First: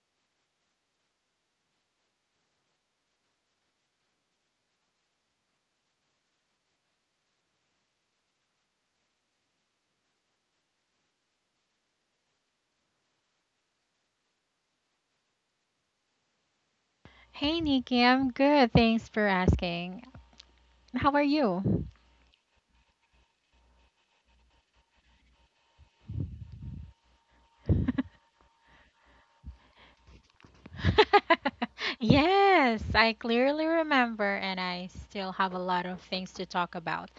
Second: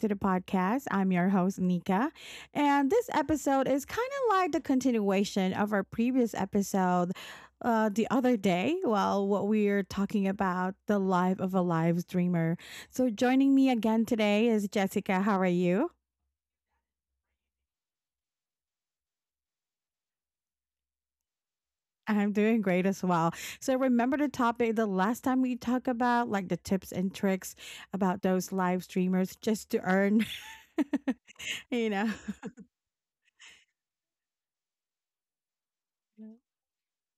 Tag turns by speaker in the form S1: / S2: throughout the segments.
S1: to the podcast. I'm your host, Nika. And this episode is kind of like the continuation of our previous episode the other day. Well, what we're talking about the life of a live dreamer. So, joining me again today is Jessica. How are you?
S2: Hey Nikki, I'm good. Thanks for asking. How are you?
S1: I'm doing great as well. So, remember the topic the last time we talked about, like the tips and tricks about those live streamers just to earn, you know.
S2: Yes, I clearly remember, and I still have a lot of things to talk about.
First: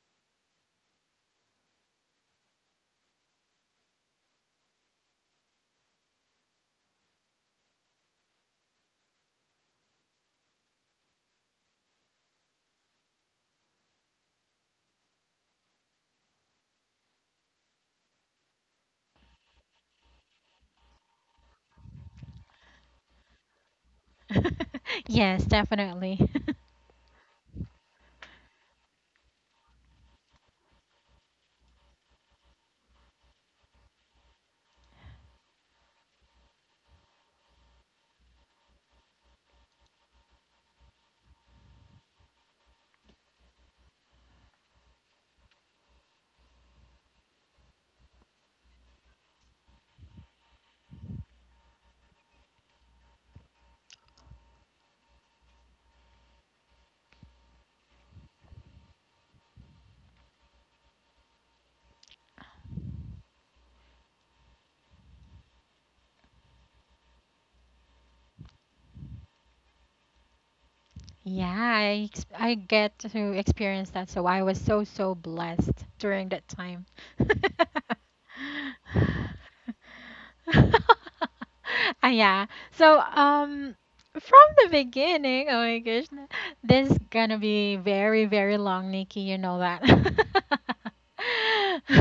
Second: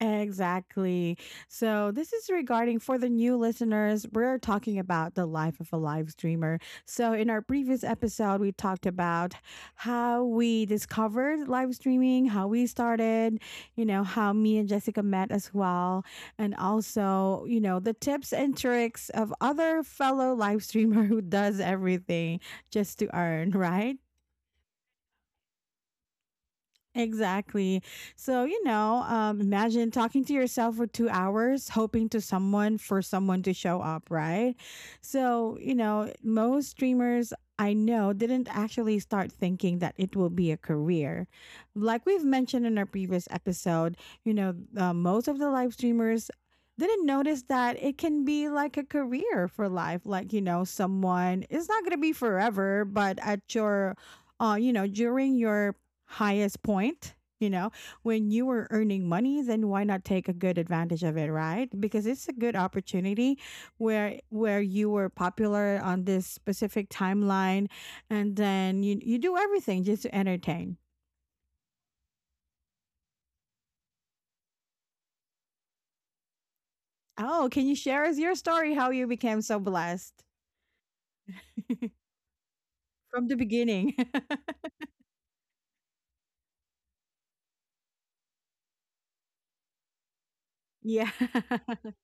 S1: Exactly. So, this is regarding for the new listeners, we're talking about the life of a live streamer. So, in our previous episode, we talked about how we discovered live streaming, how we started, you know, how me and Jessica met as well, and also, you know, the tips and tricks of other fellow live streamer who does everything just to earn, right?
S2: Yes, definitely.
S1: Exactly. So, you know, imagine talking to yourself for 2 hours, hoping to someone for someone to show up, right? So, you know, most streamers I know didn't actually start thinking that it will be a career. Like we've mentioned in our previous episode, you know, most of the live streamers didn't notice that it can be like a career for life. Like, you know, someone, it's not going to be forever, but at your you know, during your highest point, you know, when you were earning money, then why not take a good advantage of it, right? Because it's a good opportunity where you were popular on this specific timeline, and then you do everything just to entertain.
S2: Yeah, I get to experience that, so I was so, so blessed during that time.
S1: Oh, can you share us your story, how you became so blessed?
S2: Yeah. So,
S1: From the beginning.
S2: from the beginning, oh my gosh, this is gonna be very, very long, Nikki. You know that.
S1: Yeah.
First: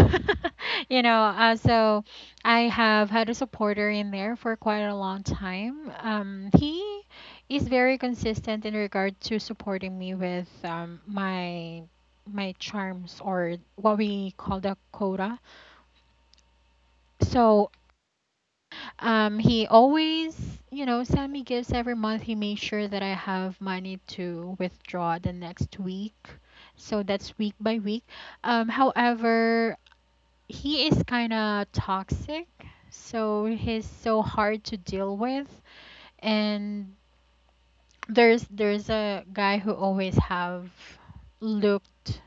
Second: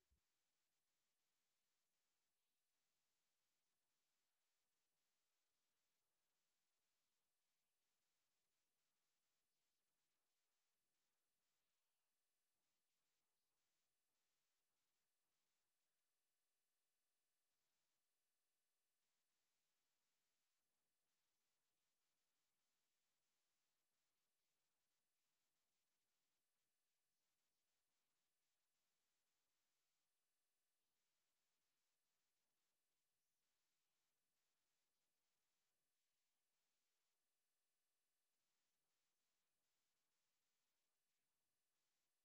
S2: You know, so I have had a supporter in there for quite a long time. He is very consistent in regard to supporting me with my charms or what we call the quota. So he always, send me gifts every month. He made sure that I have money to withdraw the next week. So that's week by week. However, he is kind of toxic. So he's so hard to deal with. And there's a guy who always have looked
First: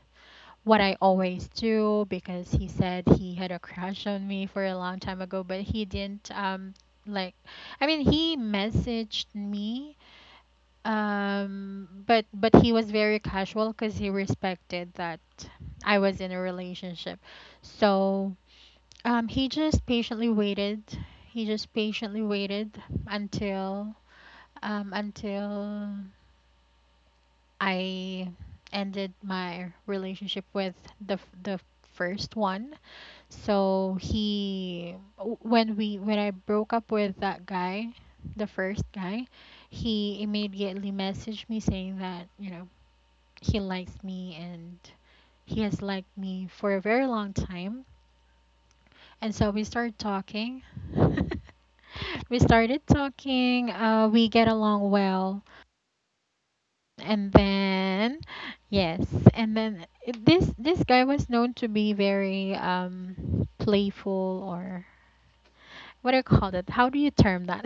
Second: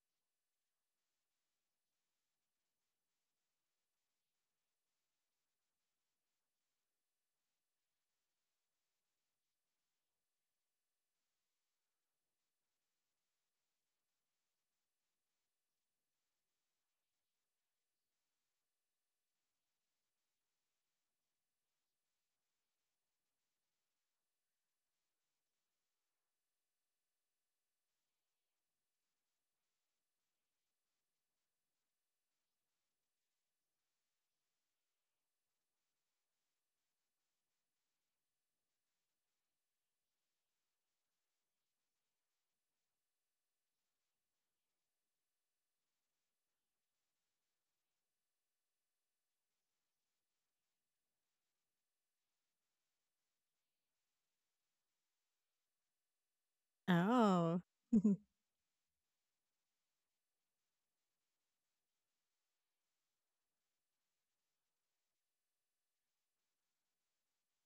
S2: what I always do, because he said he had a crush on me for a long time ago, but he didn't like, I mean, he messaged me, but he was very casual because he respected that I was in a relationship. So he just patiently waited. He just patiently waited until until I ended my relationship with the first one. So he w- when we when I broke up with that guy, the first guy, he immediately messaged me saying that, you know, he likes me, and he has liked me for a very long time. And so we started talking. We started talking, we get along well. And
S1: Oh.
S2: then, yes, and then this guy was known to be very playful, or what do you call that? How do you term that?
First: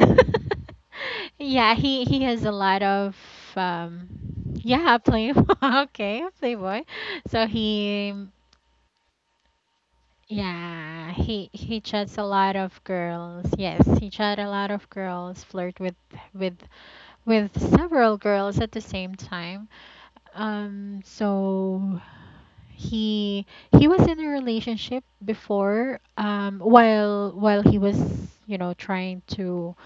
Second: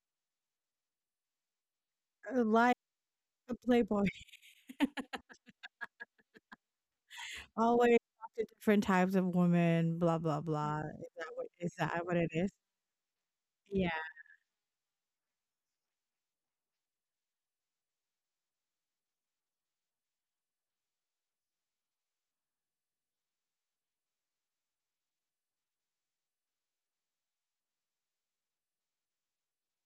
S2: Yeah, he has a
S1: Like
S2: lot of
S1: a playboy.
S2: um yeah, playboy. Okay, playboy. So
S1: Always
S2: he,
S1: talk to different types of women, blah blah blah. Is
S2: yeah,
S1: that what,
S2: he
S1: is
S2: he
S1: that
S2: chats
S1: what
S2: a
S1: it is?
S2: lot of girls. Yes,
S1: Yeah.
S2: he chat a lot of girls, flirt with with with several girls at the same time. So he he was in a relationship before, while he was, you know, trying to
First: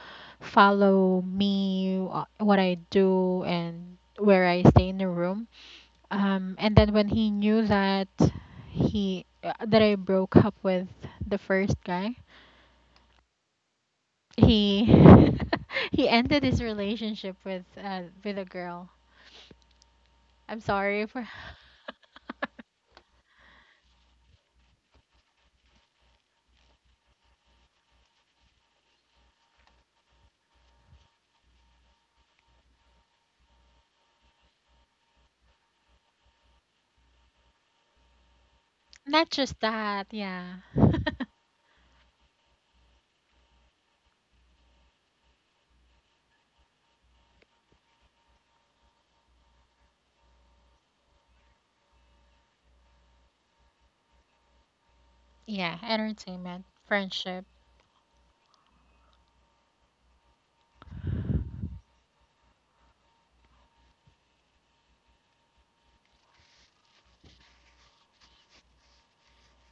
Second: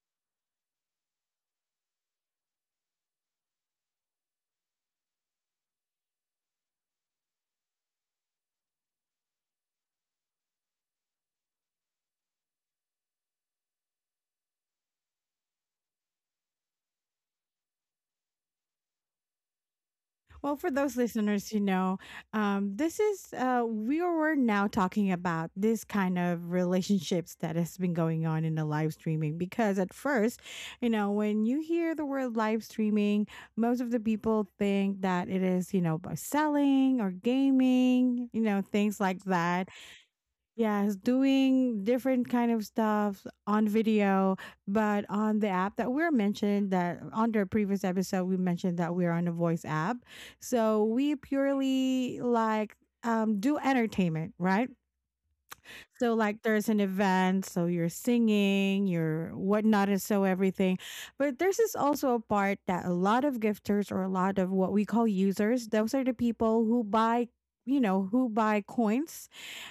S2: follow me, what I do, and where I stay in the room. And then when he knew that he that I broke up with the first guy, he he ended his relationship with a girl.
S1: Well,
S2: I'm
S1: for those
S2: sorry for
S1: listeners, you know, this is we were now talking about this kind of relationships that has been going on in the live streaming, because at first, you know, when you hear the word live streaming, most of the people think that it is, you know, about selling or gaming, you know, things like
S2: not just
S1: that.
S2: that. Yeah,
S1: Yes, doing different kind of stuff on video, but on the app that we're mentioned that on the previous episode we mentioned that we're on a voice app. So we purely like do entertainment, right?
S2: yeah,
S1: So like
S2: entertainment,
S1: there's an
S2: friendship.
S1: event, so you're singing, you're whatnot, and so everything. But there's is also a part that a lot of gifters or a lot of what we call users, those are the people who buy, you know, who buy coins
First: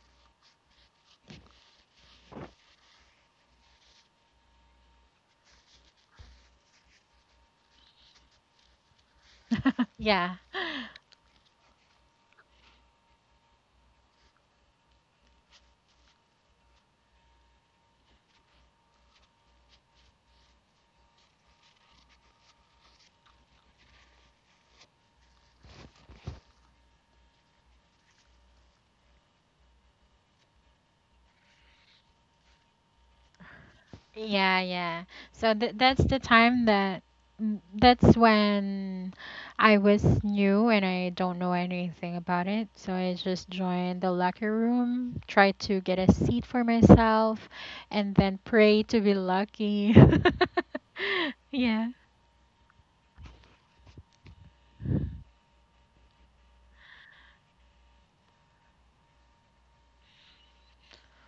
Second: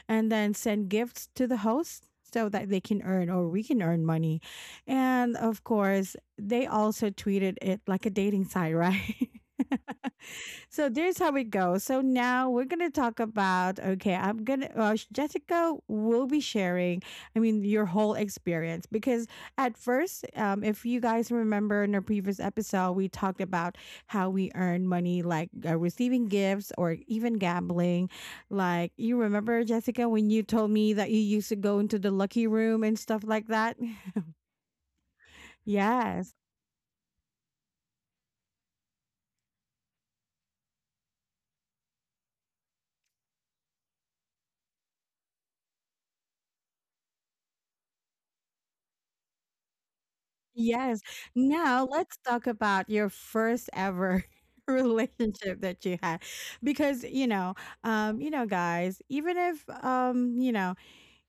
S1: and then send gifts to the host so that they can earn or we can earn money. And of course, they also treated it like a dating site, right?
S2: Yeah,
S1: So there's how it goes. So now we're gonna talk about. Okay, I'm gonna. Jessica will be sharing. I mean, your whole experience because at first, if you guys remember in our previous episode, we talked about how we earn money, like receiving gifts or even gambling. Like you remember, Jessica, when you told me that you used to go into the lucky room and stuff like that.
S2: yeah, yeah. So that's the
S1: Yes.
S2: time that that's when I was new and I don't know anything about it. So I just joined the locker room, tried to get a seat for myself, and then pray to be lucky.
S1: Yes. Now
S2: Yeah.
S1: let's talk about your first ever relationship that you had, because you know, you know guys, even if you know,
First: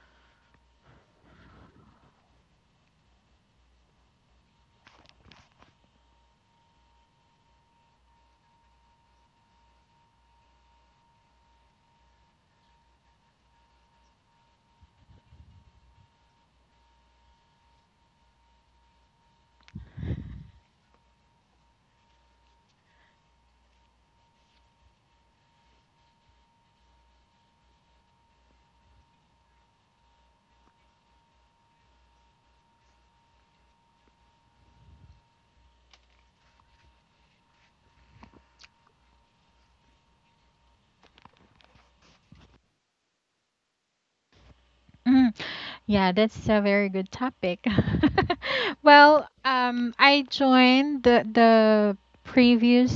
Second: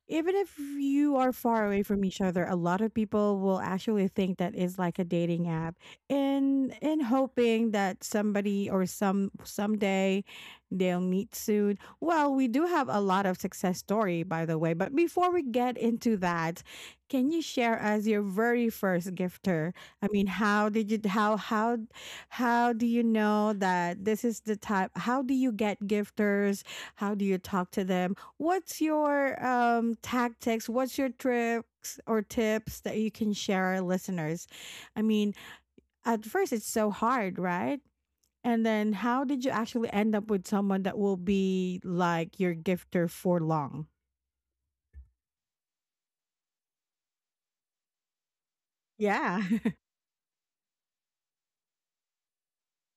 S1: even if you are far away from each other, a lot of people will actually think that is like a dating app, and hoping that somebody or someday they'll meet soon. Well, we do have a lot of success story, by the way, but before we get into that, can you share us your very first gifter? I mean, how did you, how how do you know that this is the type, how do you get gifters? How do you talk to them? What's your tactics? What's your tricks or tips that you can share our listeners? I mean, at first it's so hard, right? And then how did you actually end up with someone that will be like your gifter for long?
S2: Mm-hmm. Yeah, that's a very good topic. Well,
S1: Yeah.
S2: I joined the previous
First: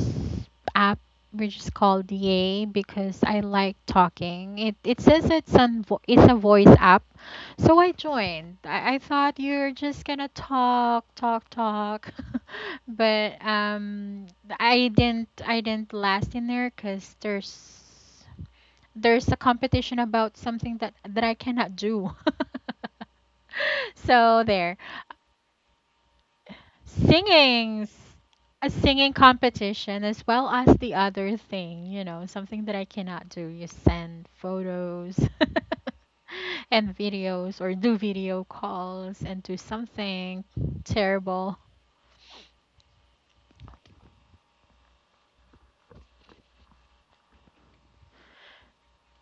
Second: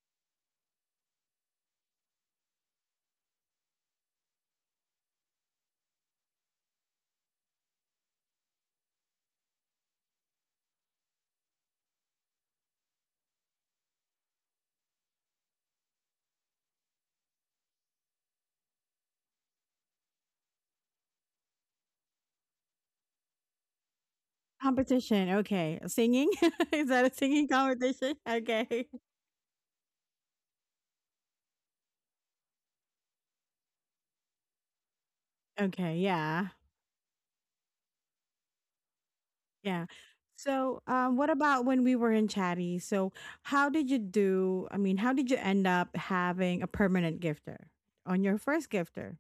S2: app, which is called Yay, because I like talking. It says it's a voice app, so I joined. I thought you're just gonna talk, talk, talk, but I didn't last in there because there's a competition about something that I cannot do. So there,
S1: Competition. Okay. Singing? Is that a singing
S2: singing's
S1: competition?
S2: a
S1: Okay.
S2: singing competition as well as the other thing, something that I cannot do. You send photos
S1: Okay, yeah.
S2: and videos or do video calls and do
S1: Yeah.
S2: something
S1: So, what
S2: terrible.
S1: about when we were in Chatty? So, how did you do? I mean, how did you end up having a permanent gifter on your first gifter?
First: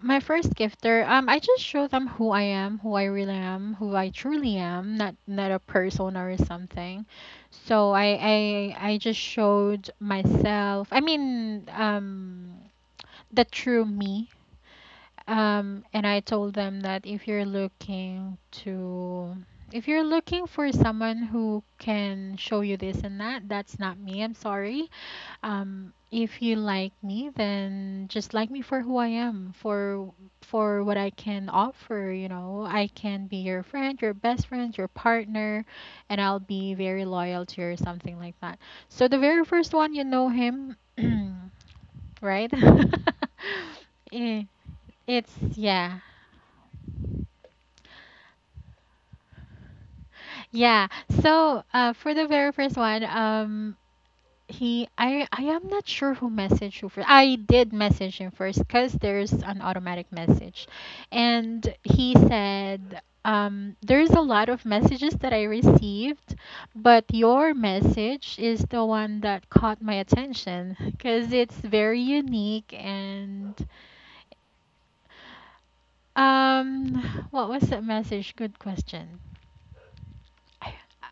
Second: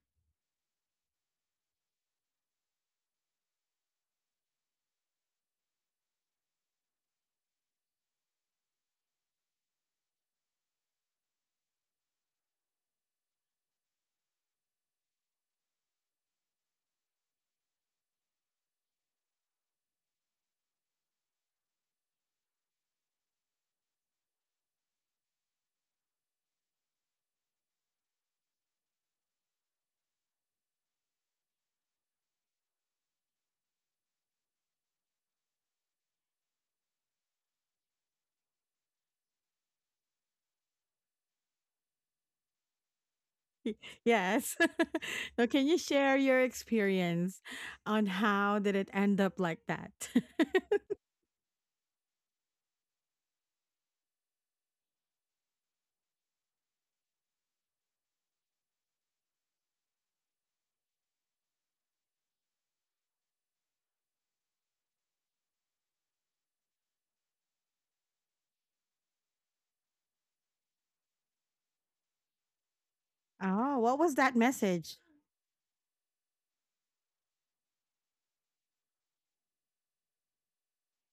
S2: My first gifter, I just show them who I am, who I really am, who I truly am, not a persona or something. So I just showed myself. I mean, the true me. And I told them that to, if you're looking for someone who can show you this and that, that's not me. I'm sorry. If you like me, then just like me for who I am, for what I can offer. You know, I can be your friend, your best friend, your partner, and I'll be very loyal to you or something like that. So the very first one, you know him, right?
S1: Y-
S2: Eh,
S1: Yes.
S2: it's
S1: Now, can you
S2: yeah.
S1: share your experience on how did it end up like that?
S2: Yeah. So, for the very first one, I am not sure who messaged who first. I did message him first because there's an automatic message, and he said, there's a lot of messages that I received, but your message is the one that caught my attention because it's very unique and,
S1: Oh, what was that message?
S2: what was that message? Good question.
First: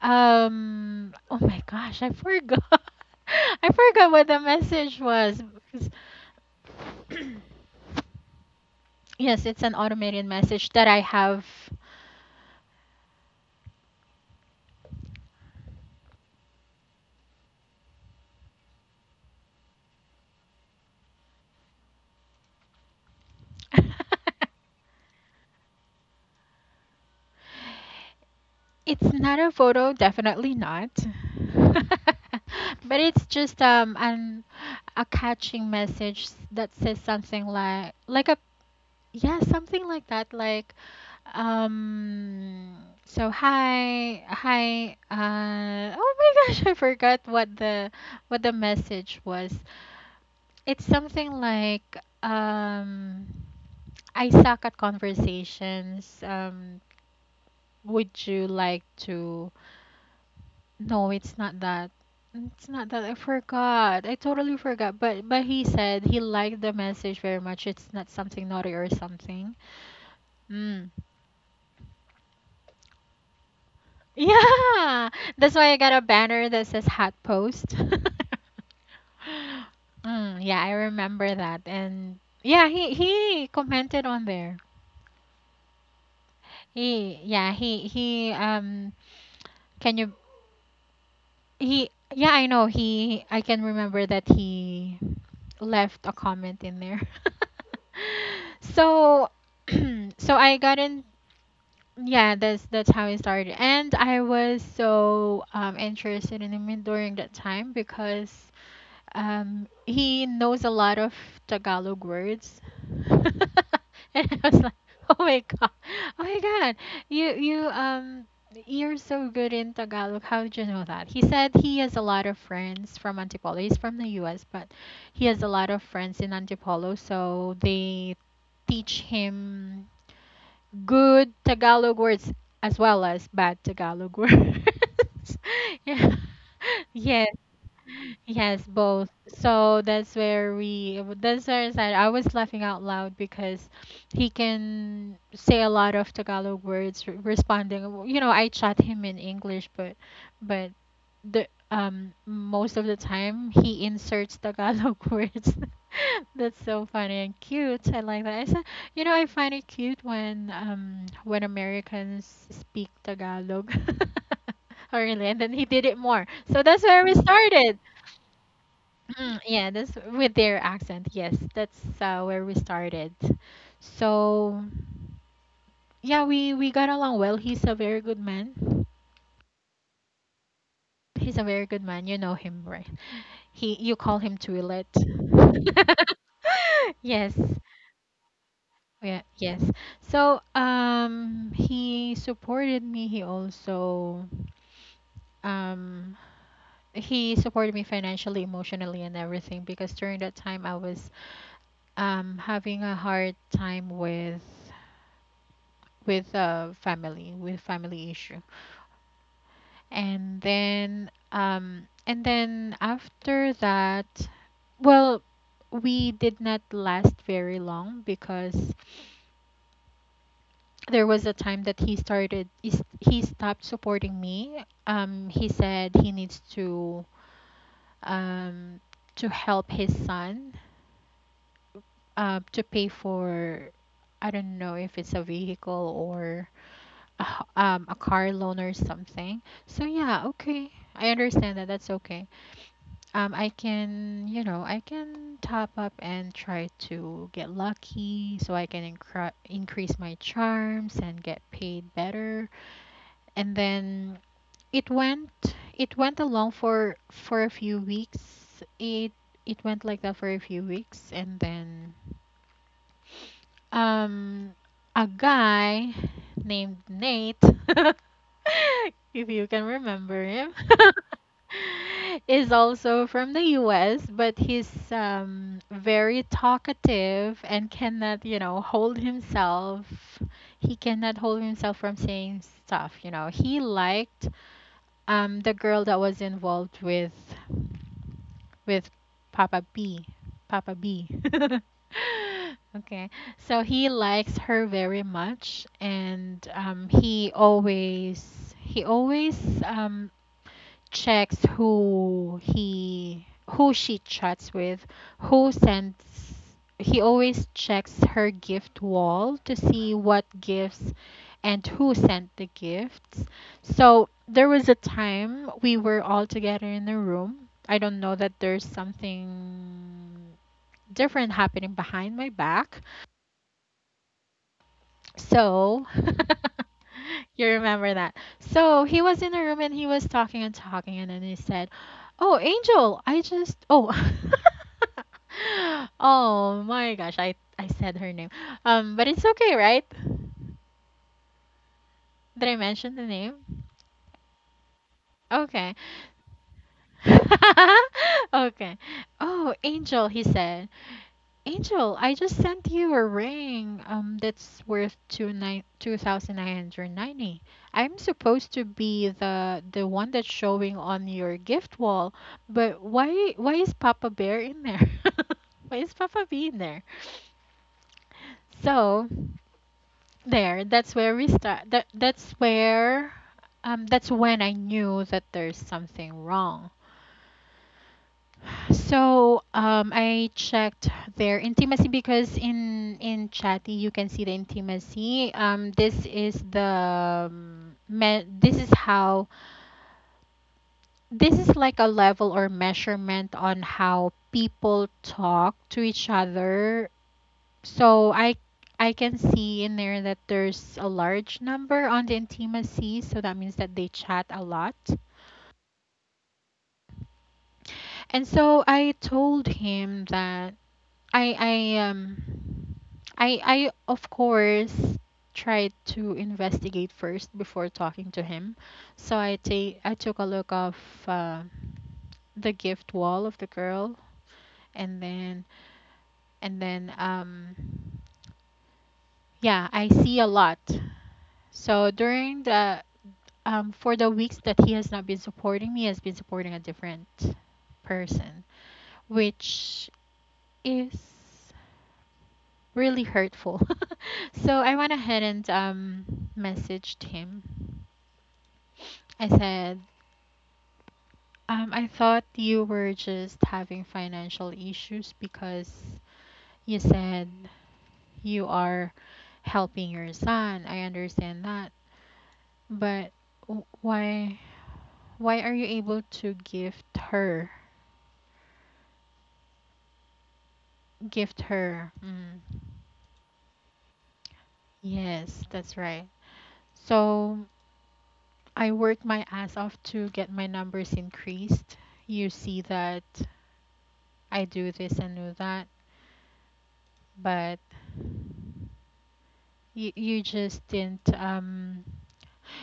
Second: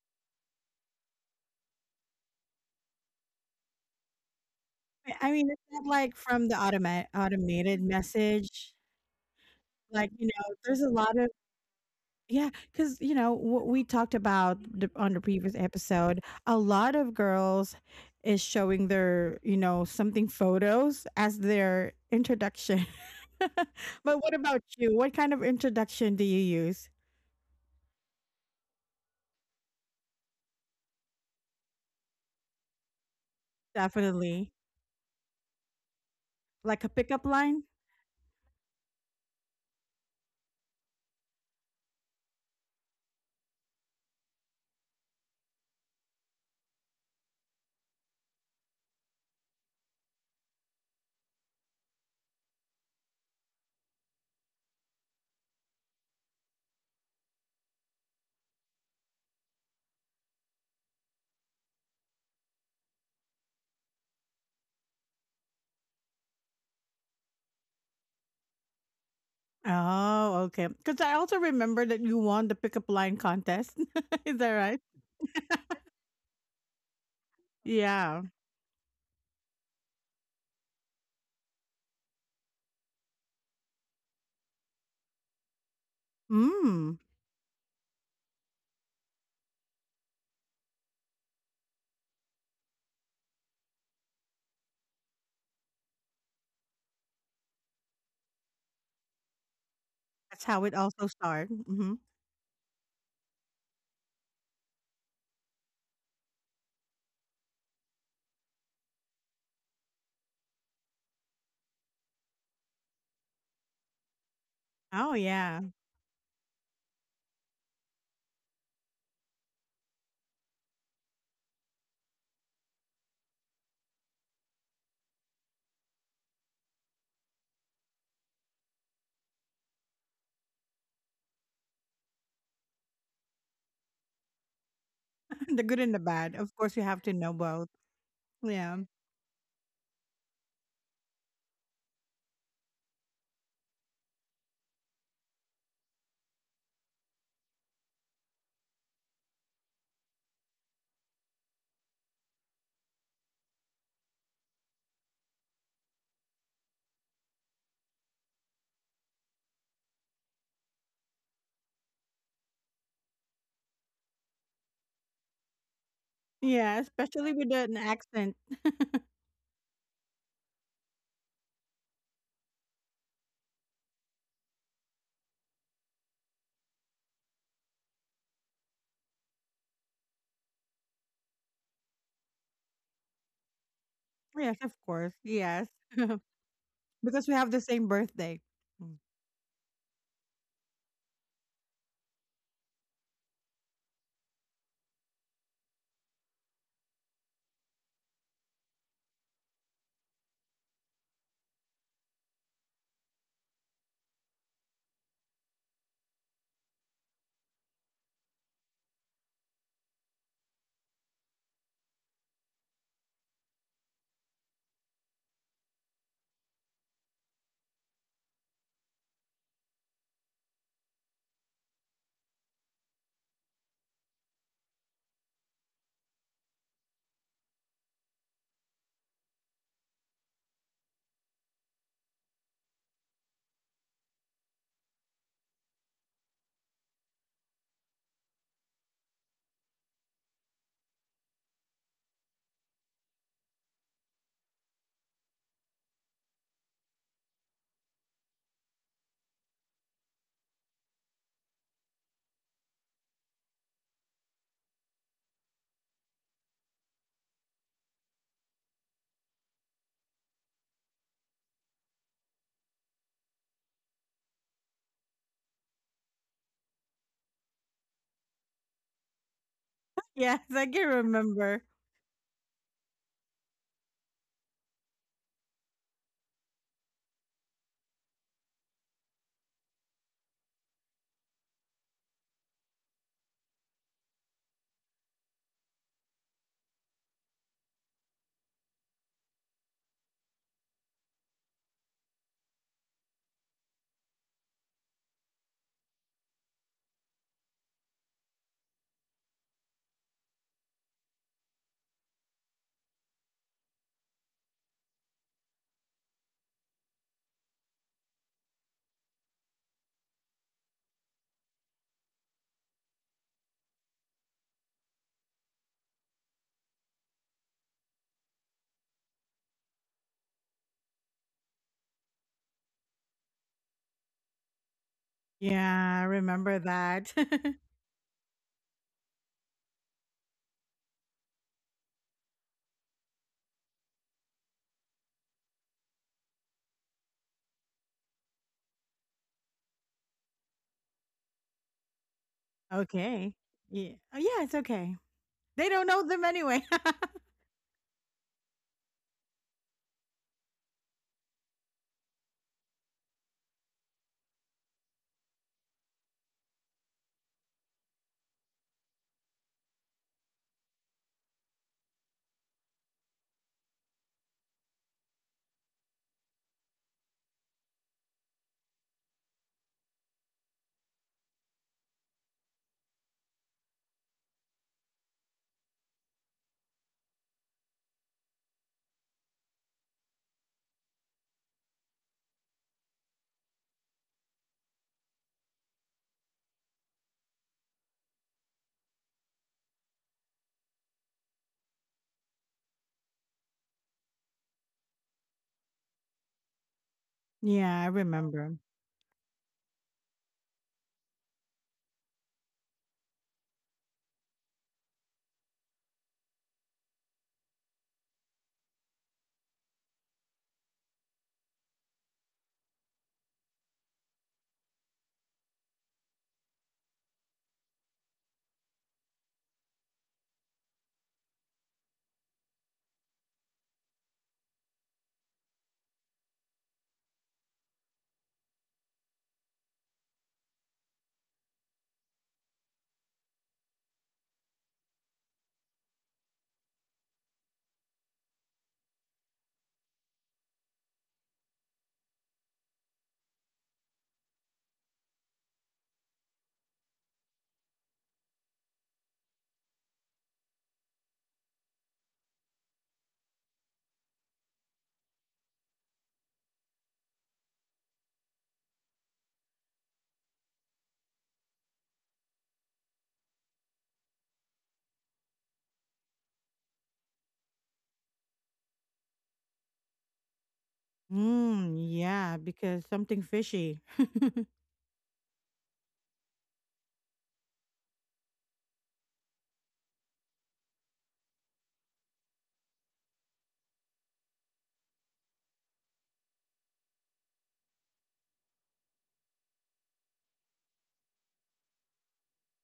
S2: Oh my gosh, I forgot. I forgot what the message
S1: I
S2: was,
S1: mean, it's not like from the automated message.
S2: yes, it's an
S1: Like
S2: automated
S1: you know,
S2: message
S1: there's
S2: that
S1: a
S2: I
S1: lot of.
S2: have.
S1: Yeah, because you know what we talked about the, on the previous episode, a lot of girls is showing their, you know, something photos as their introduction. But what about you? What kind of introduction do you use?
S2: It's not a photo, definitely not. But it's just an
S1: Definitely,
S2: a catching message that
S1: like a
S2: says
S1: pickup
S2: something
S1: line.
S2: like a yeah, something like that. Like, um, so hi, hi. Oh my gosh, I forgot what the message was. It's something like, I suck at conversations. Would you like to? No, it's not that. It's not that I forgot. I totally forgot. But he said he liked the message very much. It's not something naughty or something.
S1: Oh, okay.
S2: Mm.
S1: Because I also remember that you won the pickup line contest. Is that right?
S2: Yeah, that's why I got a banner that says hot post.
S1: Yeah.
S2: Yeah, I remember that. And yeah, he commented on there.
S1: Mm.
S2: He yeah, he can you he I can remember that he left a comment in there. So,
S1: That's
S2: I
S1: how it
S2: got in.
S1: also started. Hmm.
S2: Yeah, that's how it started. And I was so interested in him during that time, because he knows a lot of Tagalog words. And I was like,
S1: Oh
S2: "Oh my
S1: yeah,
S2: god. Oh my god. You you um you're so good in Tagalog. How did you know that?" He said he has a lot of friends from Antipolo. He's from the US, but he has a lot of friends in Antipolo, so they teach him good Tagalog words as well as bad Tagalog words.
S1: the good and the
S2: Yeah.
S1: bad. Of course, you have to
S2: Yes.
S1: know both.
S2: Yes,
S1: Yeah.
S2: both. That's where I said I was laughing out loud because he can say a lot of Tagalog words, responding. You know, I chat him in English, but, but the most of the time he inserts Tagalog words. That's so funny and cute. I like that. I said, you know, I find it cute when when Americans speak Tagalog. Oh, really? And then he did it more. So
S1: Yeah,
S2: that's where we
S1: especially with
S2: started.
S1: an accent.
S2: Yeah, that's with their accent. Yes, that's where we started. So yeah, we got along well. He's a very good man. He's a very good man. You know him, right? He you call him
S1: Yes, of
S2: Twillet.
S1: course. Yes, because we
S2: Yes.
S1: have the same birthday. Mm.
S2: Yeah, yes. So, he supported me. He also, um, he supported me financially, emotionally, and everything because during that time I was, having a hard time with family issue. And then after that, well, we did not last very long because there was a time that he stopped supporting me. He said he needs to um help his son, to pay for, I don't know if it's a vehicle or a car loan or something. So yeah, okay. I understand that. That's okay. I can top up and try to get lucky, so I can increase my charms and get paid better. And then it went, it went along for a few weeks. It it went like that for a few weeks, and then um, a guy named Nate if you can remember
S1: Yes,
S2: him,
S1: I can remember.
S2: is also from the US, but he's very talkative and cannot hold himself. He cannot hold himself from saying stuff. He liked the girl that was involved with with Papa B. Papa B. Okay, so he likes her very much, and he always um, checks who she chats with, who sends he always checks her gift wall to see what gifts and who sent the gifts. So there was a time we were all together in a room. I don't know that there's something different happening behind my back. So
S1: Yeah, I remember that.
S2: you remember that. So he was in a room and he was talking and talking, and then he said, "Oh, Angel, oh, oh my gosh, I said her name. But it's okay, right? Did I mention the
S1: Okay.
S2: name?
S1: Yeah. Oh, yeah, it's okay. They
S2: Okay.
S1: don't know them anyway.
S2: Okay. Oh, Angel," he said. "Angel, I just sent you a ring that's worth 2,990. I'm supposed to be the one that's showing on your gift wall, but why is Papa Bear in there? Why is Papa Bee in there?" So there, that's where we start. That's when I knew that there's something wrong. I checked their intimacy because in Chatty you can see the intimacy. This is the this is how this is like a level or measurement on how people talk to each other.
S1: Yeah, I
S2: So I
S1: remember.
S2: I can see in there that there's a large number on the intimacy. So that means that they chat a lot. And so I told him that I I um I of course tried to investigate first before talking to him. So I took a look of uh, the gift wall of the girl and then and then um yeah, I see a lot. So during the for the weeks that he has not been supporting me, he has been supporting a different person, which is really hurtful. So I went ahead and messaged him. I said, "I thought you were just having financial issues because you said you are helping your son. I understand that, but w- why why are you able to gift her? Gift
S1: Mm,
S2: her."
S1: yeah,
S2: Mm,
S1: because something fishy.
S2: yes, that's right. So I work my ass off to get my numbers increased. You see that I do this and do that, but you just didn't.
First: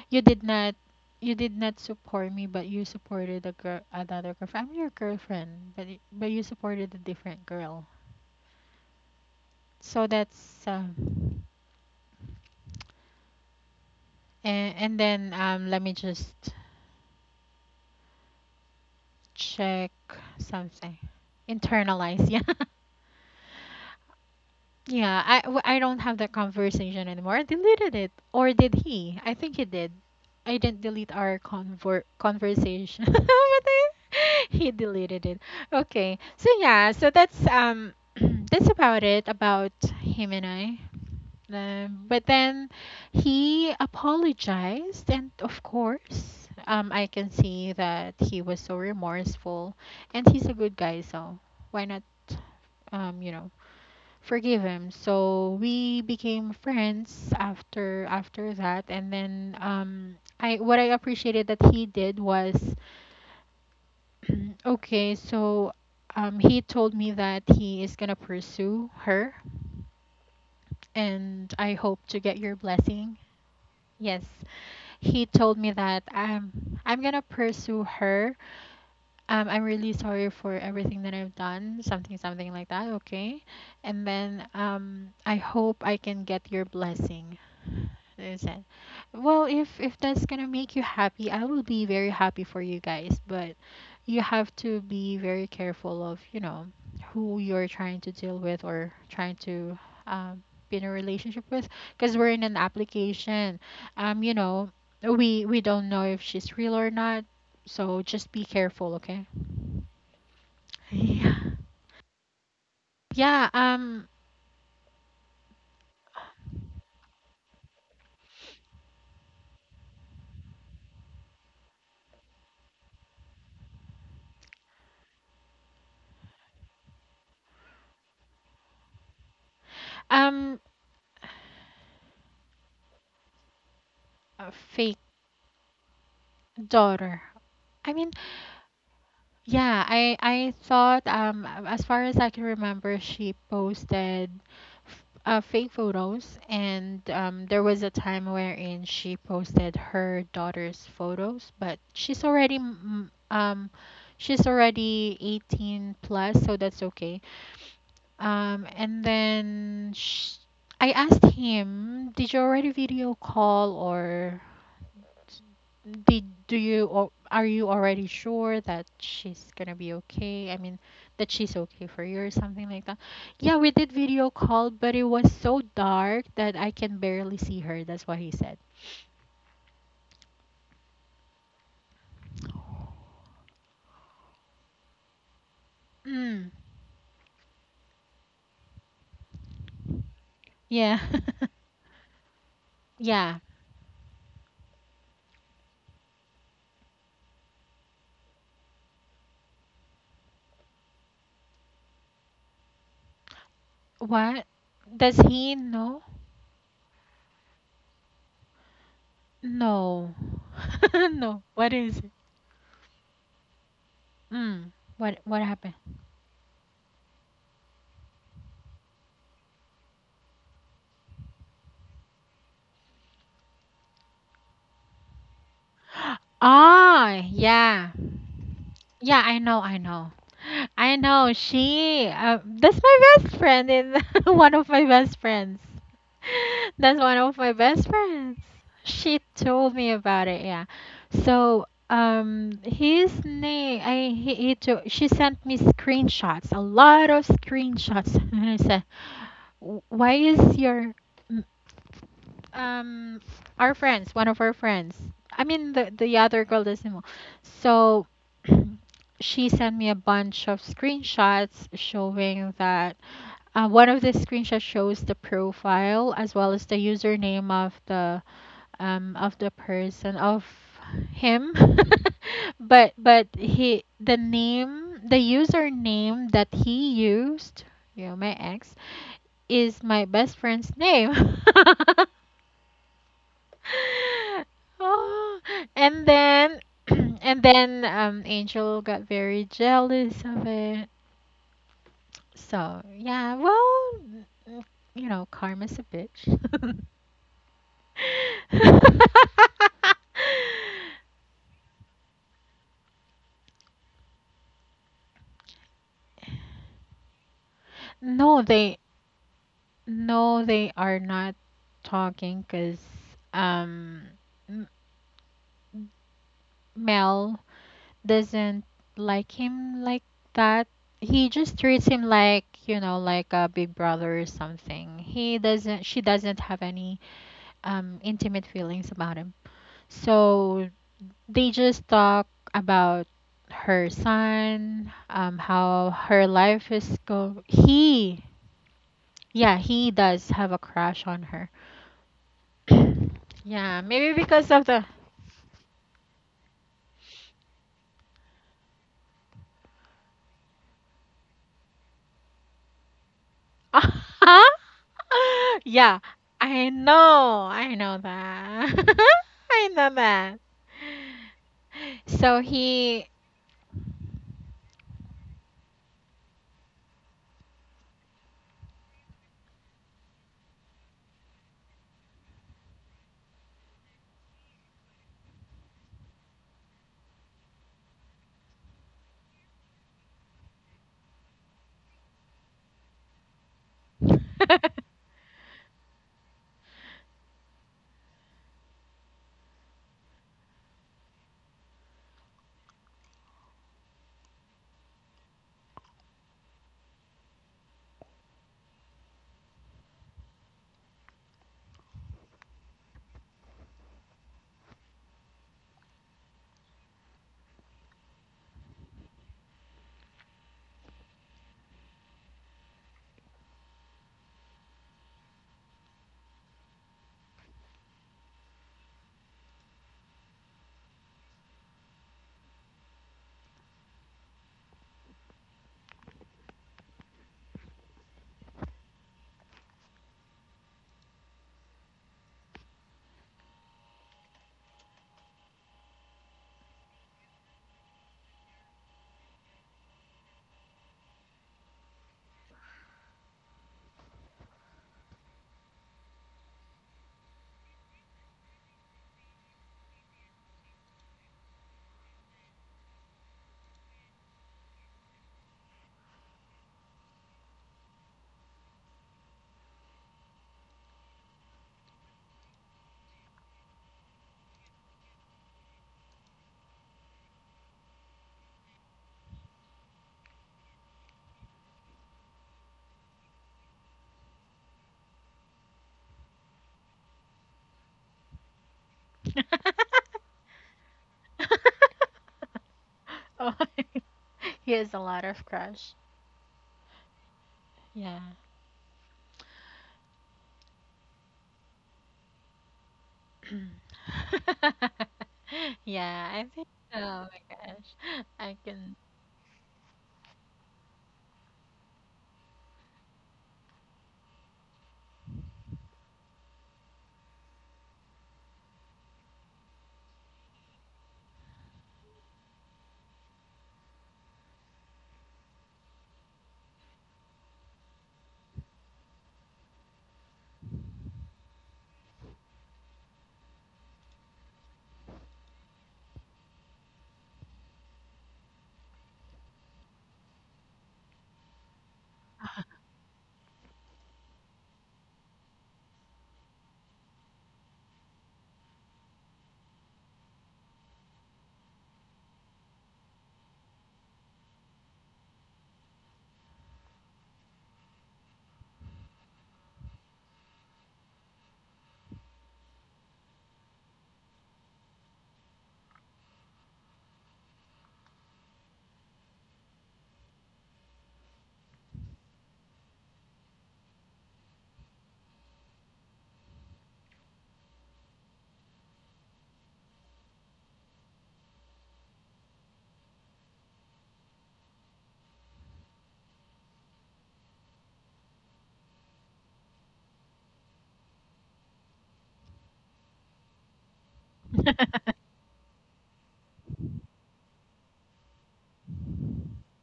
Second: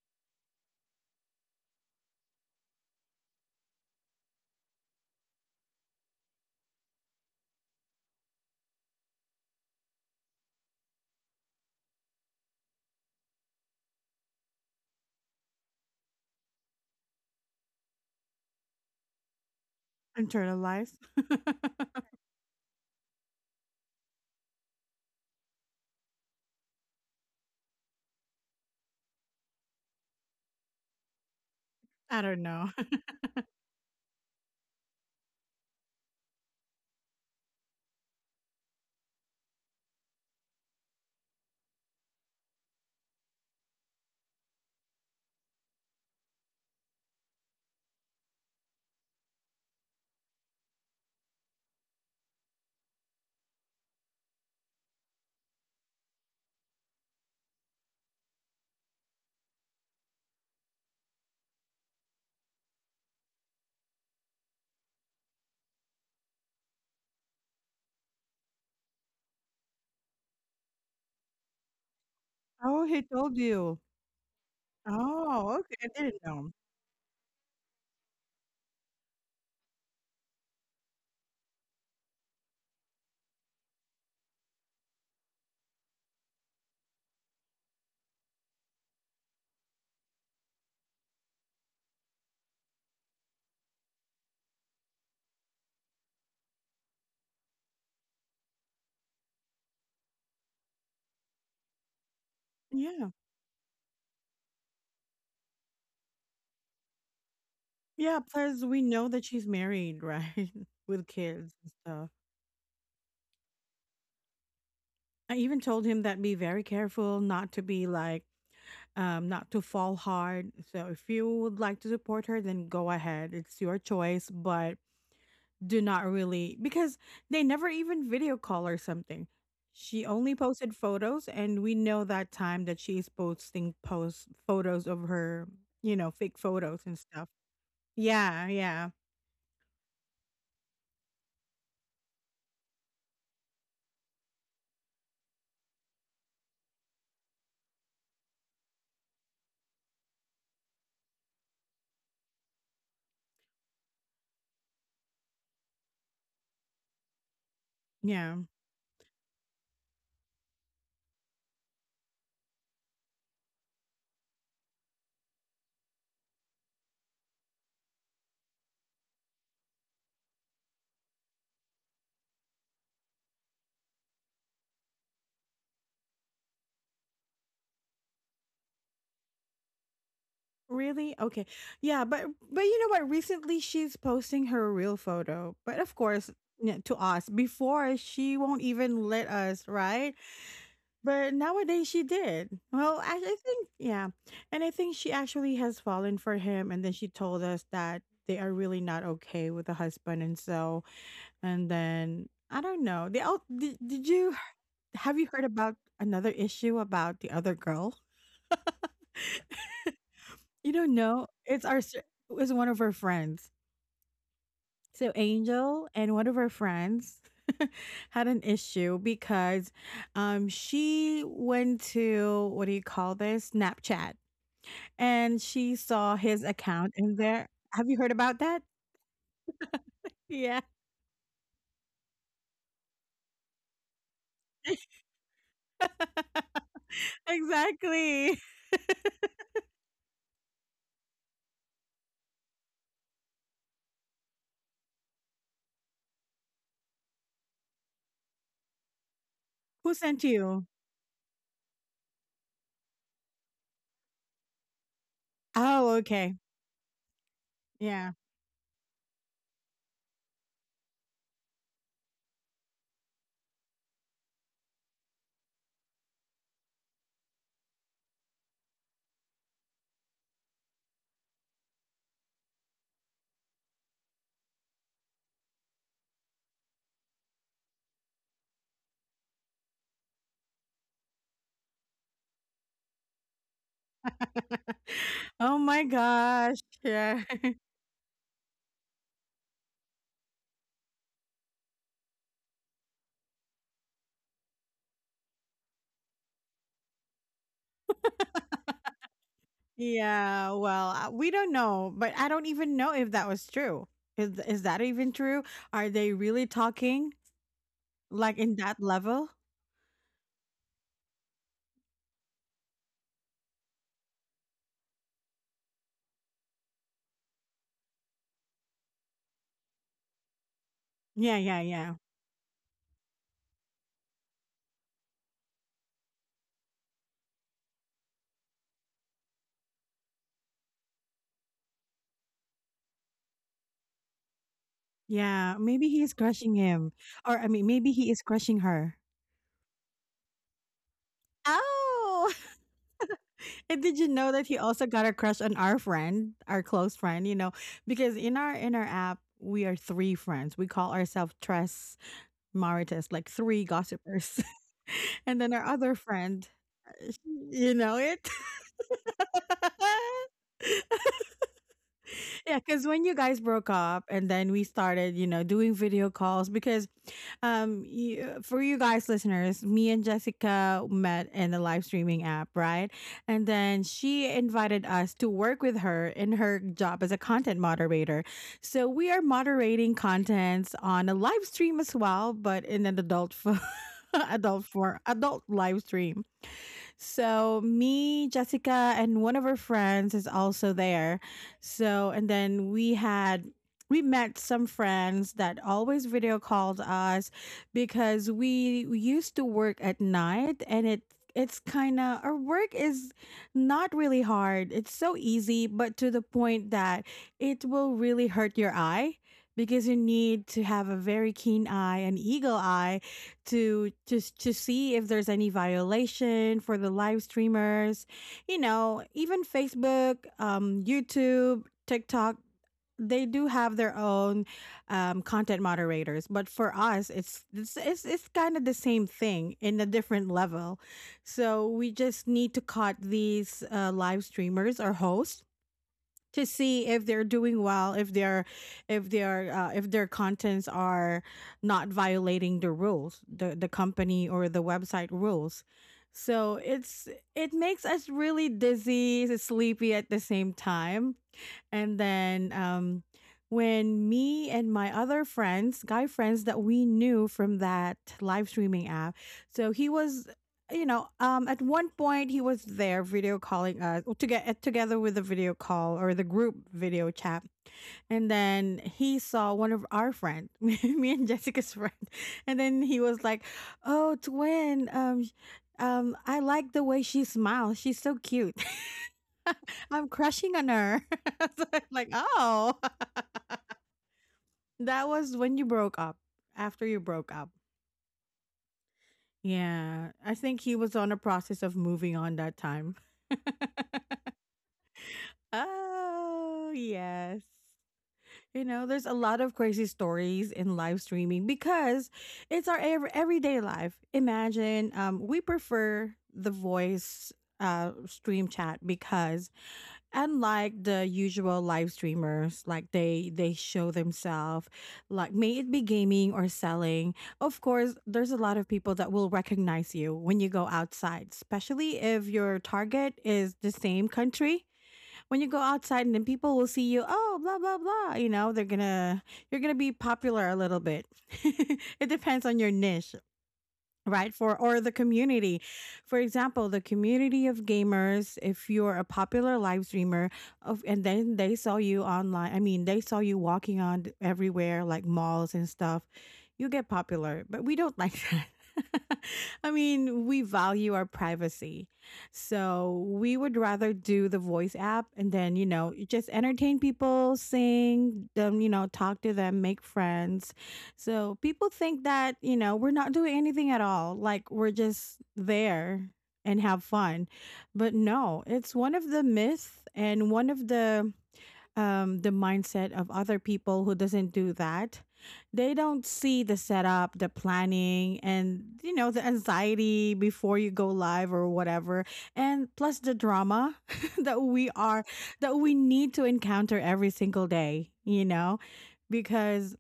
S2: You did not, support me, but you supported a girl, another girlfriend. I'm your girlfriend, but but you supported a different girl. So that's uh, and then let me just check something.
S1: Internalized.
S2: Internalize, yeah. Yeah, I don't have that conversation anymore. I deleted it, or did he? I think he did. I didn't delete our
S1: I don't know.
S2: conversation, but I, he deleted it. Okay, so yeah, so that's that's about it about him and I. But then he apologized, and of course, I can see that he was so remorseful, and he's a good guy, so why not um you know forgive him. So we became friends after that, and then I what I appreciated that he did was okay, so he told me that he is going to pursue her, and "I hope to get your
S1: Oh, he
S2: blessing."
S1: told you.
S2: Yes. He told
S1: Oh,
S2: me
S1: okay. I
S2: that,
S1: didn't
S2: "I'm
S1: know.
S2: going to pursue her. I'm really sorry for everything that I've done," something something like that, okay? And then "I hope I can get your blessing." Understand. Well, if that's gonna make you happy, I will be very happy for you guys. But you have to be very careful of, you know, who you're trying to deal with or trying to um, be in a relationship with, because we're in an
S1: Yeah.
S2: application. You know, we don't know if she's real or not, so
S1: Yeah,
S2: just be
S1: plus we
S2: careful,
S1: know
S2: okay?
S1: that she's married, right? With
S2: Yeah.
S1: kids and stuff.
S2: Yeah.
S1: I even told him that be very careful not to be like, not to fall hard. So if you would like to support her, then go ahead. It's your choice, but do not really because they never even video call or something. She only
S2: Um.
S1: posted photos, and we know that time that she's posting post
S2: A
S1: photos
S2: fake
S1: of her, you know, fake photos and
S2: daughter.
S1: stuff.
S2: I mean,
S1: Yeah, yeah,
S2: yeah, I thought, um, as far as I can remember, she posted fake photos, and um, there was a time wherein she posted her daughter's photos, but um she's already 18 plus, so that's okay.
S1: yeah.
S2: And then sh I asked him, "Did you already video call, or did do you or are you already sure that she's gonna be okay? I mean, that she's okay for you," or something like that. "Yeah, we did video call, but it was so dark that I can barely see her." That's what he said.
S1: Really? Okay. Yeah, but you know what? Recently she's posting her real photo. But of course,
S2: Mm,
S1: yeah, to us, before she won't even let us, right?
S2: yeah,
S1: But nowadays she did. Well, I
S2: yeah.
S1: think yeah. And I think she actually has fallen for him, and then she told us that they are really not okay with the husband, and so and then I don't know. They all did you
S2: What? Does
S1: have you heard
S2: he
S1: about
S2: know?
S1: another issue about the other girl?
S2: No,
S1: You don't know.
S2: no.
S1: It's
S2: What
S1: our
S2: is
S1: s- it
S2: it?
S1: was one of her friends.
S2: Mm,
S1: So
S2: what? What happened?
S1: Angel and one of her friends had an issue because she went to what do you call this? Snapchat, and she saw his account in
S2: Ah,
S1: there. Have
S2: yeah.
S1: you heard about that?
S2: Yeah, I know, I know.
S1: Yeah.
S2: I know. She, that's my best friend in one of my best friends. That's one of my best friends.
S1: Exactly.
S2: She told me about it, yeah. So, his name, I he took, she sent me screenshots, a lot of screenshots, and I said, "W-"
S1: Who
S2: "Why
S1: sent
S2: is
S1: you?
S2: your m- um our friends, one of our friends," I mean the
S1: Oh,
S2: the
S1: okay.
S2: other girl doesn't know. So
S1: Yeah.
S2: she sent me a bunch of screenshots showing that, one of the screenshots shows the profile as well as the username of the person of him. But he the name the username that he used, you know, my ex, is my best friend's name. Oh,
S1: Oh my
S2: and then
S1: gosh. Yeah.
S2: and then Angel got very jealous of it. So, yeah, well, mm, you know, karma's a bitch.
S1: Yeah. Well, we don't know, but I don't even know if that was true. Is that even true? Are they really talking? Like
S2: No,
S1: in that level?
S2: they are not talking because, um, M- Mel doesn't like him like that. He
S1: Yeah,
S2: just
S1: yeah,
S2: treats
S1: yeah.
S2: him like, you know, like a big brother or something. He doesn't. She doesn't have any intimate feelings about him. So they just talk about her son,
S1: Yeah,
S2: how
S1: maybe he is
S2: her
S1: crushing
S2: life
S1: him.
S2: is
S1: Or
S2: go.
S1: I mean, maybe he
S2: He,
S1: is crushing her.
S2: yeah, he does have a crush on her.
S1: Oh,
S2: Yeah,
S1: and did you
S2: maybe
S1: know that
S2: because
S1: he
S2: of the.
S1: also got a crush on our friend, our close friend, you know, because in our, app we are three friends. We call ourselves Tres Maritas, like three gossipers.
S2: Uh-huh.
S1: And then our other
S2: Yeah,
S1: friend, you
S2: I
S1: know
S2: know
S1: it.
S2: that. I know that. So
S1: Yeah, because when
S2: he.
S1: you guys broke up and then we started, you know, doing video calls because you, for you guys listeners, me and Jessica met in the live streaming app, right? And then she invited us to work with her in her job as a content moderator. So we are moderating contents on a live stream as well, but in an adult adult
S2: Oh,
S1: for adult live stream. So me, Jessica, and one of her friends is also there. So and then we had we met some friends that always video called us because we used to work at night and it's kind of our work is not really hard. It's so easy, but to the point that it will really hurt your eye because you need to have a very keen eye, an eagle eye to just to see if there's any violation for the live streamers. You know, even Facebook, YouTube, TikTok, they do have their own content moderators, but for us, it's kind of the same thing in a different level. So we just need to cut these live streamers or hosts to see if they're doing well, if they're if their contents are not violating the rules, the company or the website rules. So it's it makes us really dizzy, sleepy at the same time. And then when me and my other friends, guy friends that we knew from that live streaming app, so he was, at one point he was there video calling us to get together with the video call or the group video chat. And then he saw one of our friend, me and Jessica's friend, and then he was like, "Oh, twin, I like the way she smiles. She's so cute. I'm crushing on her." So I'm like, oh.
S2: he has a
S1: That
S2: lot
S1: was
S2: of
S1: when you
S2: crush.
S1: broke up. After you broke up.
S2: Yeah.
S1: Yeah. I think he was on a process of moving on that time.
S2: Yeah, I think.
S1: Oh,
S2: Oh my
S1: yes.
S2: gosh, I
S1: You know,
S2: can.
S1: there's a lot of crazy stories in live streaming because it's our everyday life. Imagine we prefer the voice stream chat because unlike the usual live streamers, like they show themselves, like may it be gaming or selling. Of course there's a lot of people that will recognize you when you go outside, especially if your target is the same country. When you go outside and then people will see you, oh, blah blah blah, you know, they're gonna, you're gonna be popular a little bit. It depends on your niche, right, for or the community. For example, the community of gamers, if you're a popular live streamer of, and then they saw you online, I mean they saw you walking on everywhere like malls and stuff, you get popular, but we don't like that. I mean, we value our privacy. So we would rather do the voice app, and then you know, you just entertain people, sing them, you know, talk to them, make friends. So people think that, you know, we're not doing anything at all. Like we're just there and have fun. But no, it's one of the myths and one of the mindset of other people who doesn't do that. They don't see the setup, the planning, and you know the anxiety before you go live or whatever, and plus the drama that we are, that we need to encounter every single day, you know? Because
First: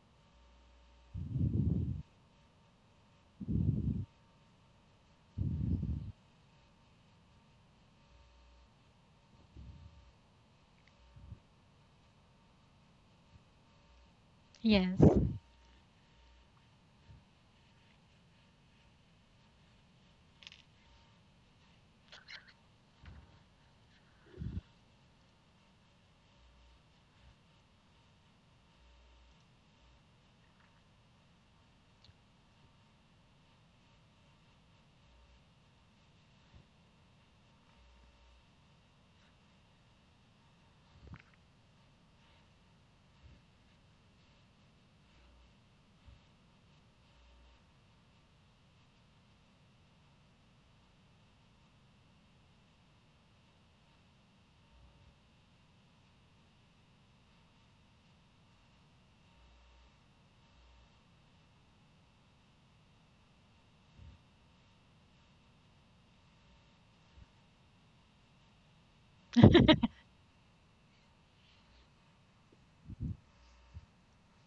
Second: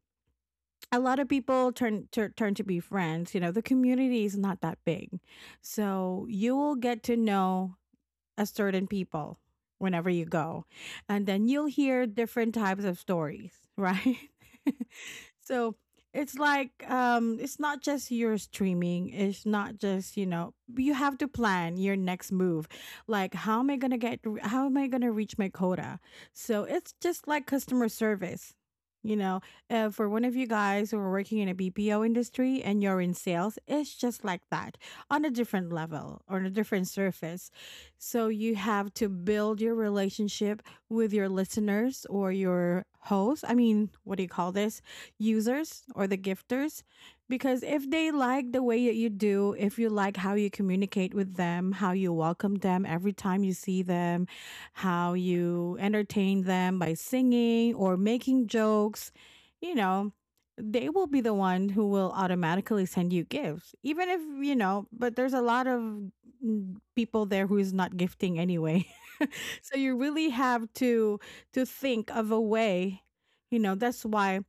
S1: a lot of people turn to be friends. You know, the community is not that big, so you will get to know a certain people whenever you go, and then you'll hear different types of stories, right?
S2: Yes.
S1: So it's like, it's not just your streaming, it's not just, you know, you have to plan your next move. Like how am I going to reach my quota? So it's just like customer service, you know. Uh, for one of you guys who are working in a BPO industry and you're in sales, it's just like that, on a different level, on a different surface. So you have to build your relationship with your listeners or your hosts. I mean, what do you call this? Users or the gifters. Because if they like the way that you do, if you like how you communicate with them, how you welcome them every time you see them, how you entertain them by singing or making jokes, you know, they will be the one who will automatically send you gifts, even if you know, but there's a lot of people there who's not gifting anyway. So you really have to think of a way, you know, that's why,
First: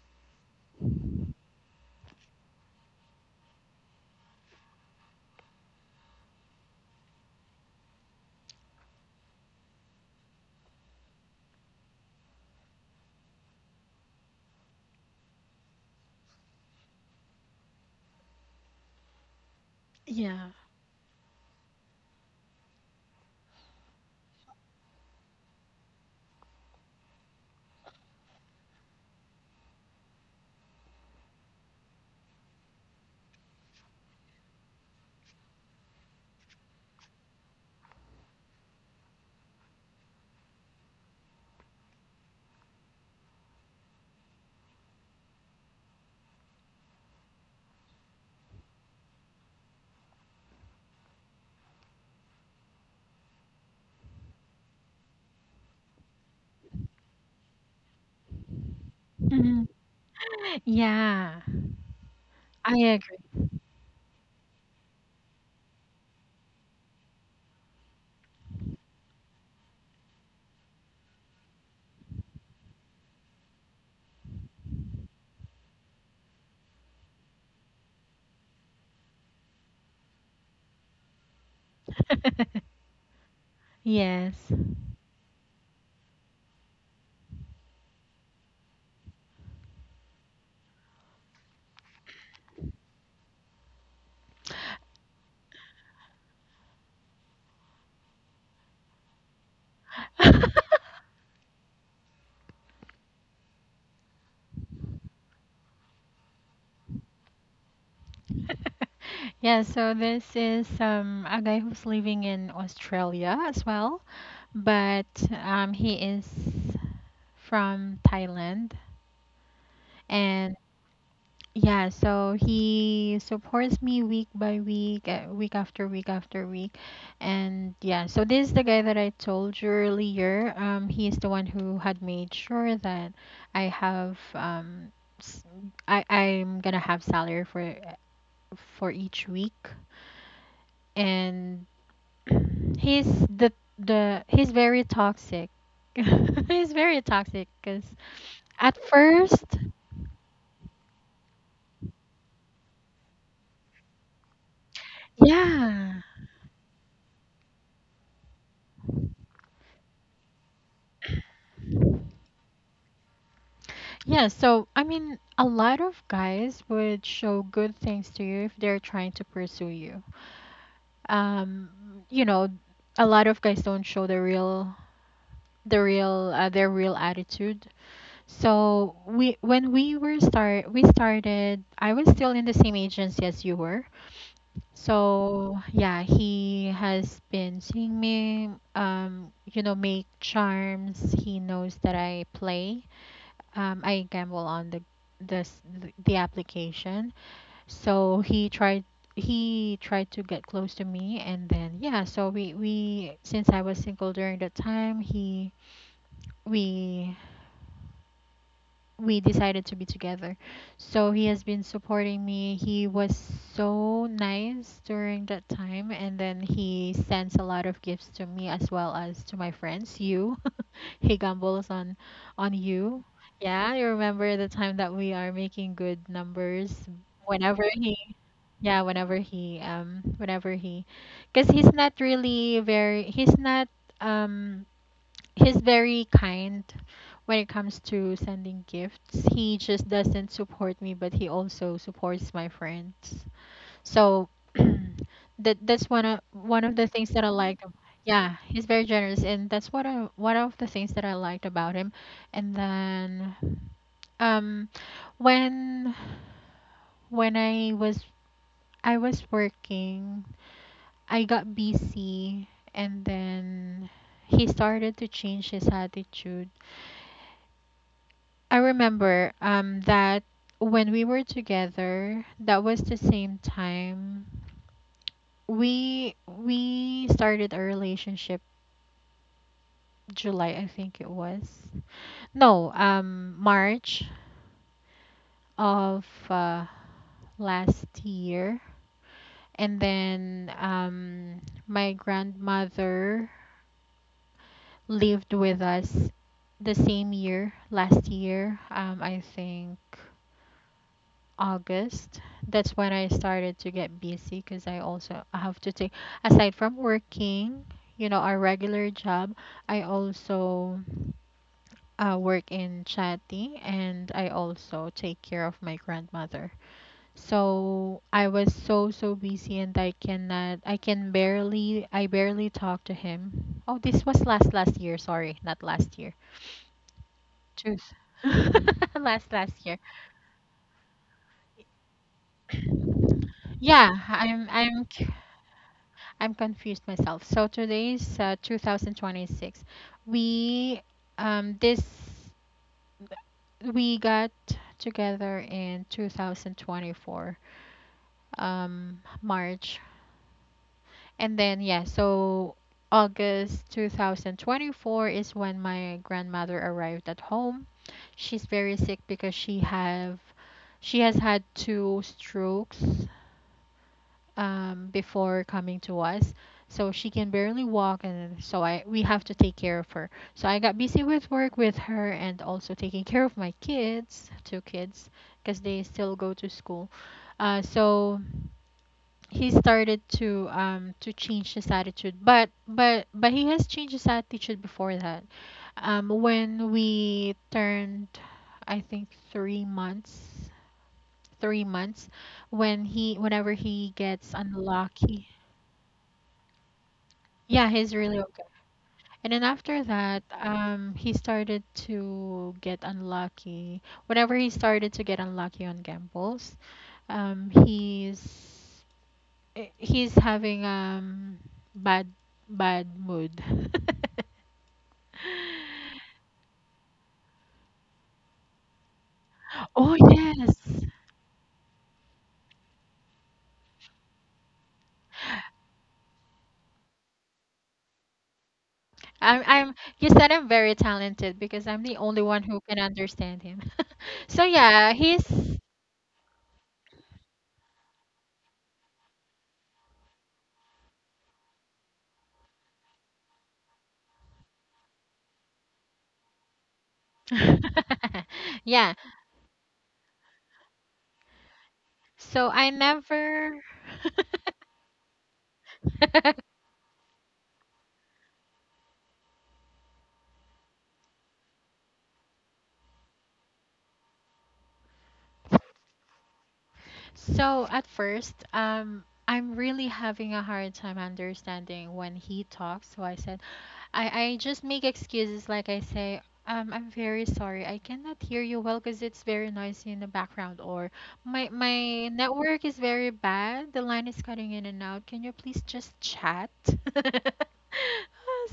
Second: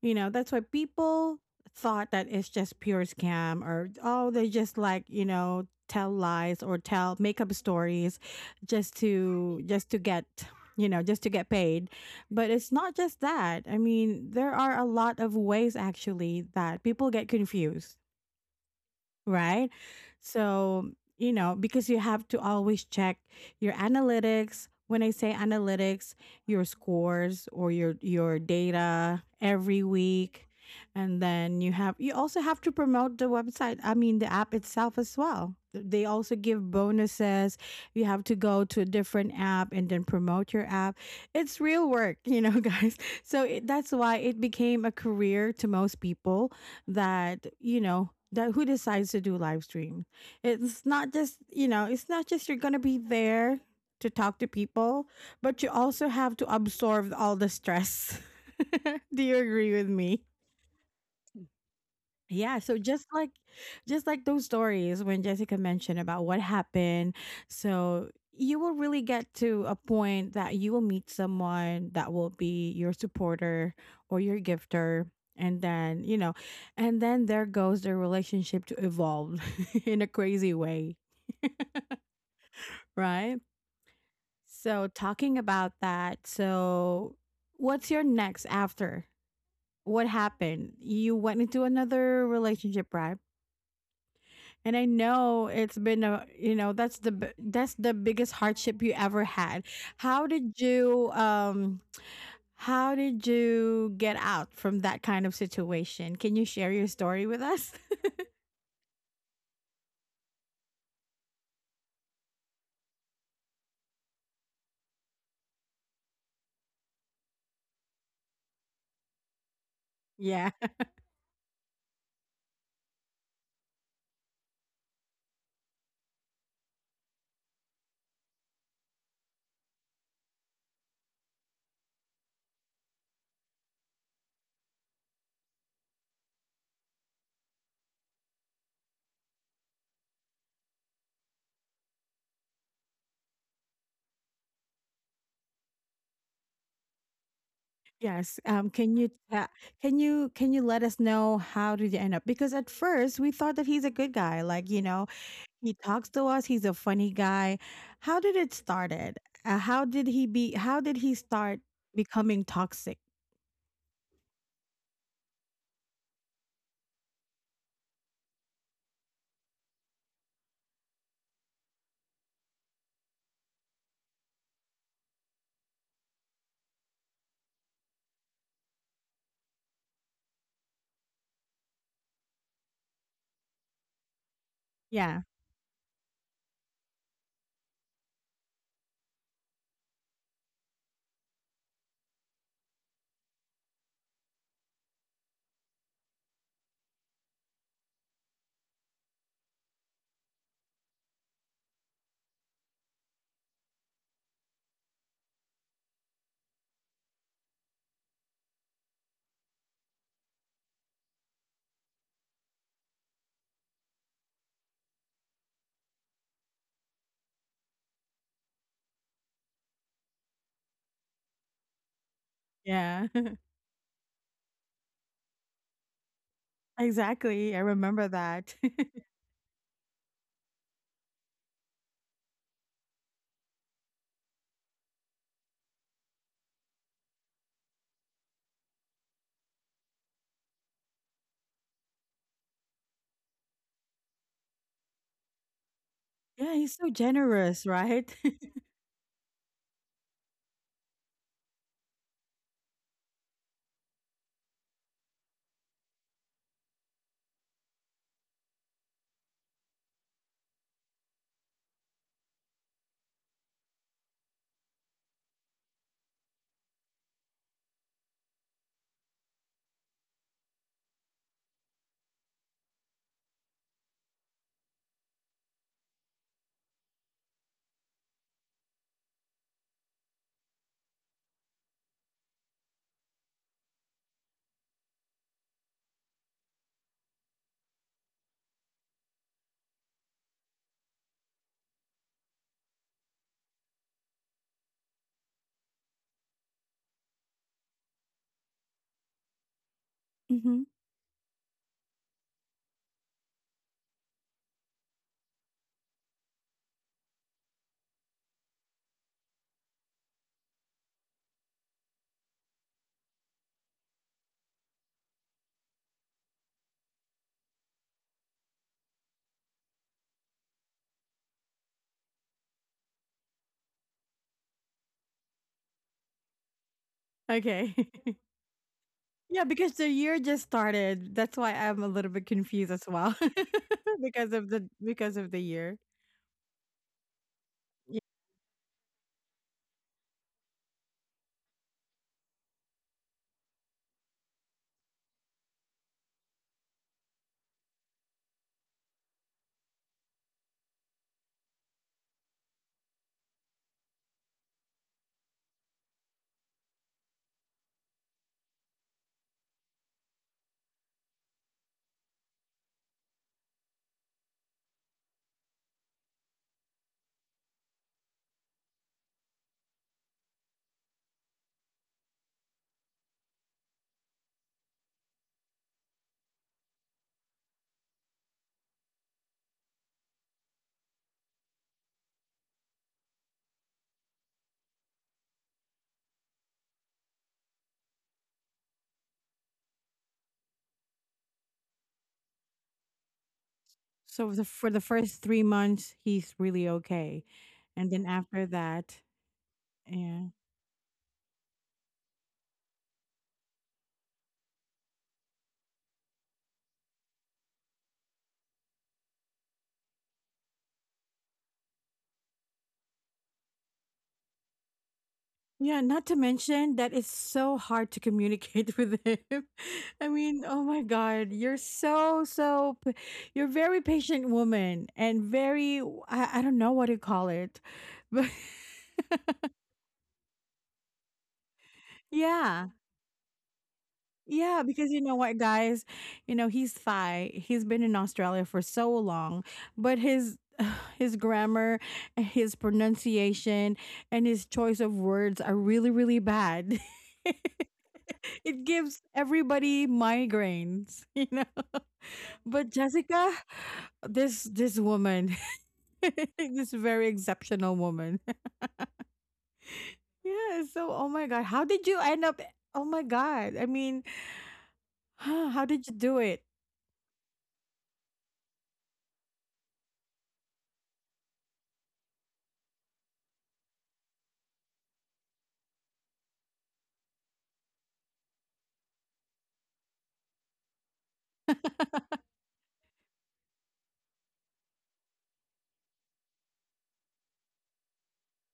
S1: you know, that's why people thought that it's just pure scam, or oh, they just like, you know, tell lies or tell make up stories just to get, you know, just to get paid. But it's not just that. I mean, there are a lot of ways actually that people get confused, right?
S2: Yeah.
S1: So, you know, because you have to always check your analytics. When I say analytics, your scores or your data every week. And then you also have to promote the website, I mean the app itself as well. They also give bonuses. You have to go to a different app and then promote your app. It's real work, you know, guys. So it, that's why it became a career to most people that who decides to do live stream. It's not just, you know, it's not just you're gonna be there to talk to people, but you also have to absorb all the stress. Do you
S2: Mhm.
S1: agree with me?
S2: Yeah,
S1: Yeah, so
S2: I
S1: just like,
S2: agree.
S1: just like those stories when Jessica mentioned about what happened. So you will really get to a point that you will meet someone that will be your supporter or your gifter, and then, and then there goes the relationship to evolve in a crazy way, right?
S2: Yes.
S1: So talking about that, so what's your next after? What happened? You went into another relationship, right? And I know it's been a, you know, that's that's the biggest hardship you ever had. How did you um how did you get out from that kind of situation? Can you share your story with us?
S2: Yeah, so this is, a guy who's living in Australia as well, but, he is from Thailand,
S1: Yeah.
S2: and yeah, so he supports me week by week, week after week after week. And yeah, so this is the guy that I told you earlier. He is the one who had made sure that I have s- I I'm gonna have salary for for each week. And he's the the he's very toxic. He's very toxic because
S1: Yes.
S2: at
S1: Can you
S2: first,
S1: can you let us know how did you end up? Because at first we thought that he's a good guy, like, you know. He
S2: yeah.
S1: talks to us. He's a funny guy. How did it started? How did he be? How did he start becoming toxic?
S2: Yeah, so I mean, a lot of guys would show good things to you if they're trying to pursue you. Um, you know, a lot of guys don't show the real, their real attitude. So we, when we were start, we started. I was still in the same agency as you were.
S1: Yeah,
S2: So yeah, he has been seeing me. You know, make charms. He knows that I play, I gamble on this the application. So he tried to get close to me, and then yeah, so we since I was single during that time, he we we decided to be together. So he has been supporting me. He was so nice during that time, and then he sends a lot of gifts to me as well as to my friends, you. He gambles on you.
S1: yeah,
S2: Yeah, you remember the time that we are making good numbers
S1: exactly. I
S2: whenever
S1: remember that.
S2: whenever he whenever he, cuz he's not really very he's not, um he's very kind when it comes to sending gifts. He just doesn't support me, but he also supports my friends. So that, that's
S1: Yeah,
S2: one of
S1: he's
S2: the
S1: so
S2: things that I liked.
S1: generous,
S2: Ab-
S1: right?
S2: yeah, he's very generous, and that's what I, one of the things that I liked about him. And then, um, when when I was I was working, I got busy, and then he started to change his attitude. I remember, um, that when we were together, that was the same time we started our relationship July, I think it was. No, March of, last year. And then, my grandmother lived with us the same year, last year, I think
S1: Hmm.
S2: August. That's when I started to get busy because I also have to take, aside from working, you know, our regular job, I also, work in Chatty, and I also take care of my grandmother. So I was so so busy, and I cannot I can barely I barely talk to him. Oh, this was last last year, sorry, not last year.
S1: Okay.
S2: Truth. Last
S1: Yeah,
S2: last
S1: because
S2: year.
S1: the year just started. That's why I'm a little bit confused as well.
S2: Yeah,
S1: because of the year.
S2: I'm confused myself. So
S1: Yeah.
S2: today's, 2026. We this we got together in 2024, um, March. And then, yeah, so August 2024 is when my grandmother arrived at home. She's very sick because she has had two strokes, before coming to us. So she can barely walk, and so I we have to take care of her. So I got busy with work with her, and also taking care of my kids, two kids, because they still go to school. So he started to change his attitude, but but he has changed his attitude before that, um, when we turned, I think 3 months three months when he whenever he
S1: So
S2: gets
S1: the, for the first
S2: unlucky.
S1: 3 months he's really okay.
S2: Yeah,
S1: And
S2: he's
S1: then
S2: really okay,
S1: after that,
S2: and then after that,
S1: yeah.
S2: um, he started to get unlucky. Whenever he started to get unlucky on gambles, um, he's having, um, bad bad mood.
S1: Yeah, not to mention that it's so hard to communicate with him.
S2: Oh
S1: I mean, oh my
S2: yes.
S1: god, you're so you're very patient woman and very, I don't know what to call it. But
S2: I'm You said I'm very talented because I'm the only one who
S1: yeah.
S2: can understand him. So
S1: Yeah, because
S2: yeah,
S1: you know what,
S2: he's
S1: guys, you know he's Thai. He's been in Australia for so long, but his his grammar, his pronunciation, and his choice of words are really, really bad. It
S2: yeah.
S1: gives everybody migraines, you know.
S2: So
S1: But
S2: I
S1: Jessica,
S2: never
S1: this woman, this very exceptional woman. Yeah. So, oh my God, how did you end up? Oh my God. I mean, how did you do it?
S2: so at first, I'm really having a hard time understanding when he talks. So I said I just make excuses like I say, I'm very sorry. I cannot hear you well because it's very noisy in the background, or my network is very bad. The line is cutting in and out. Can you please just chat?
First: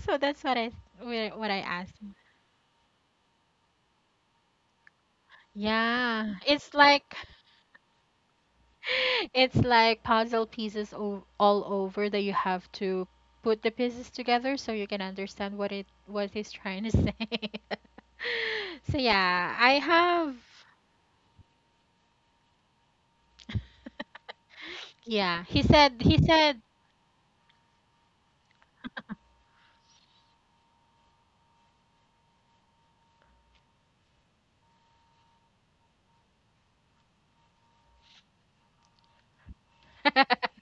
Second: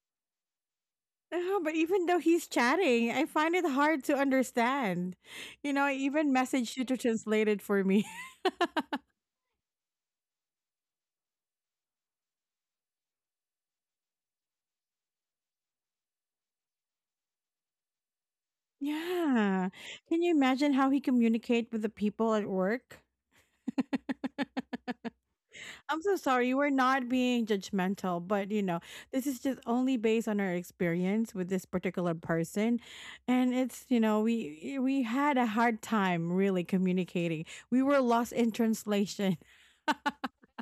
S2: So that's what I
S1: No, but
S2: asked.
S1: even though he's chatting, I find it hard to understand. You know, I even
S2: Yeah, it's
S1: messaged you to
S2: like
S1: translate it for me.
S2: it's like puzzle pieces all over that you have to put the pieces together so you can understand what it what he's trying to say. So yeah,
S1: Yeah.
S2: I
S1: Can you
S2: have
S1: imagine how he communicate with the people at work?
S2: yeah, he said
S1: I'm so
S2: he
S1: sorry.
S2: said
S1: We're not being judgmental, but you know, this is just only based on our experience with this particular person, and it's, you know, we had a hard time really communicating. We were lost in translation.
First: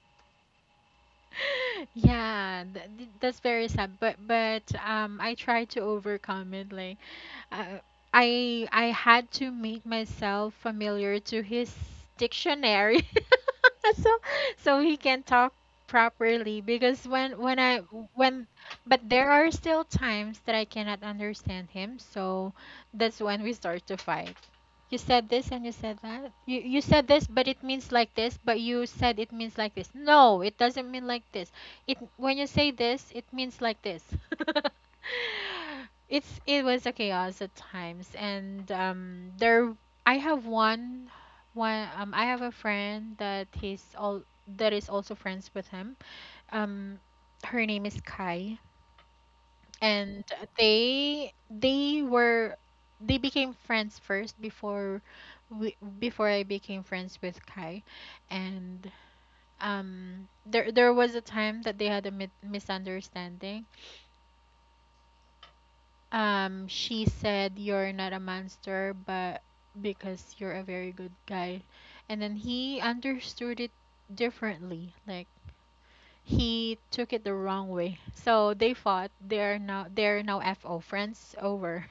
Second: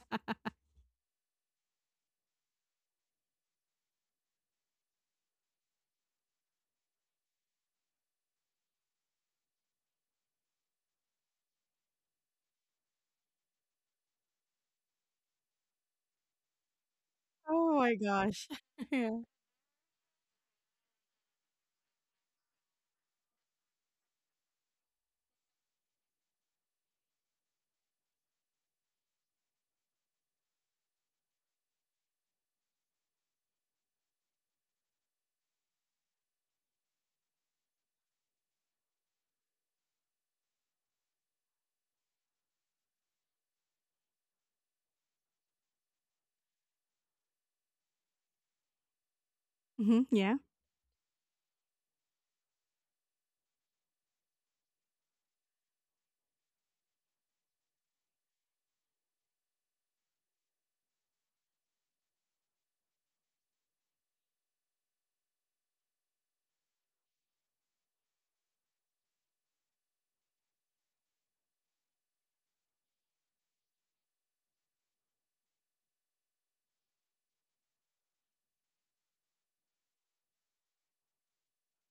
S2: yeah, that's very sad. But I tried to overcome it. Like uh, I had to make myself familiar to his dictionary. So so he can talk properly because when when
S1: Oh
S2: i
S1: my
S2: when
S1: gosh.
S2: but
S1: Yeah.
S2: there are still times that I cannot understand him, so that's when we start to fight. You said this and you said that. You said this, but it means like this. But you said it means like this. No, it doesn't mean like this. It when you say this, it means like this. It was a chaos at times, and there I have one I have a friend that he's all that is also friends with him. Um, Her name is Kai,
S1: Hmm.
S2: and
S1: Yeah.
S2: they they were they became friends first before we before I became friends with Kai. And there there was a time that they had a misunderstanding. She said, "You're not a monster, but because you're a very good guy." And then he understood it differently. Like, he took it the wrong way, so they fought. They are now, they are now fo friends over.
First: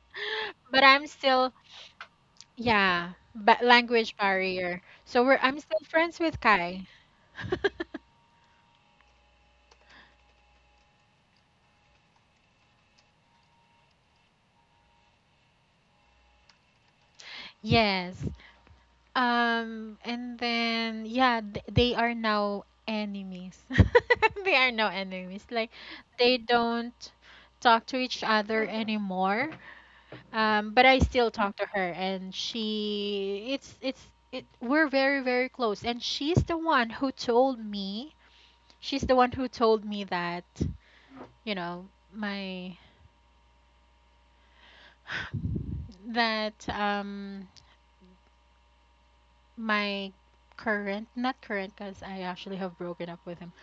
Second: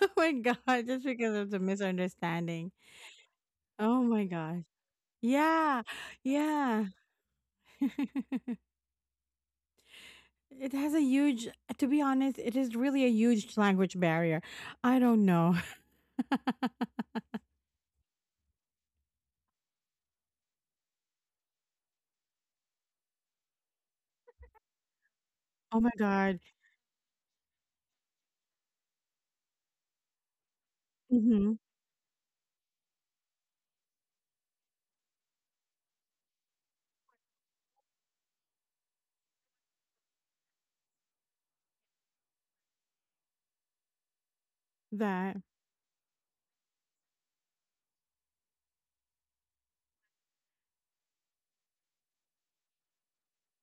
S1: Oh my
S2: But
S1: god, just
S2: I'm
S1: because of
S2: still
S1: the misunderstanding.
S2: yeah, but
S1: Oh
S2: language
S1: my gosh.
S2: barrier. So we're I'm still
S1: Yeah.
S2: friends with
S1: Yeah.
S2: Kai.
S1: It has a huge, to be honest, it is really a huge language barrier. I don't know.
S2: Yes. And then yeah, they are now enemies. They are now enemies. Like,
S1: Oh my
S2: they
S1: god.
S2: don't talk to each other anymore. But I still talk
S1: Mhm.
S2: to her, and she it's it we're very very close, and she's the one who told me, that, you know,
S1: That.
S2: that um my current, not current because I actually have broken up with him,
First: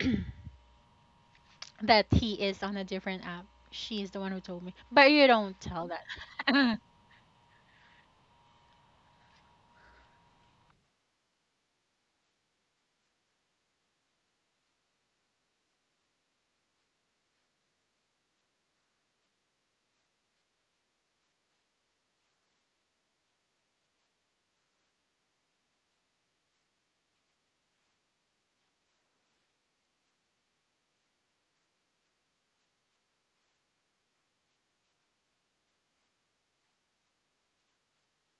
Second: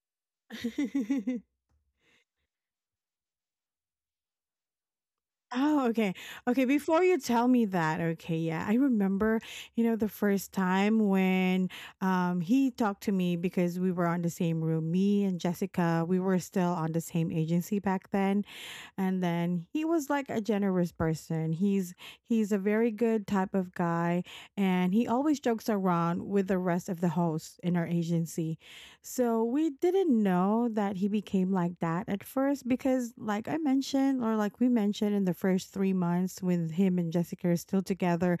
S2: that he is on a different app. She's the one who told me. But you don't
S1: Oh,
S2: tell that.
S1: okay. Okay, before you tell me that, okay, yeah. I remember, you know, the first time when he talked to me because we were on the same room, me and Jessica, we were still on the same agency back then. And then he was like a generous person. He's a very good type of guy, and he always jokes around with the rest of the hosts in our agency. So we didn't know that he became like that at first, because like I mentioned, or like we mentioned, in the first 3 months when him and Jessica are still together,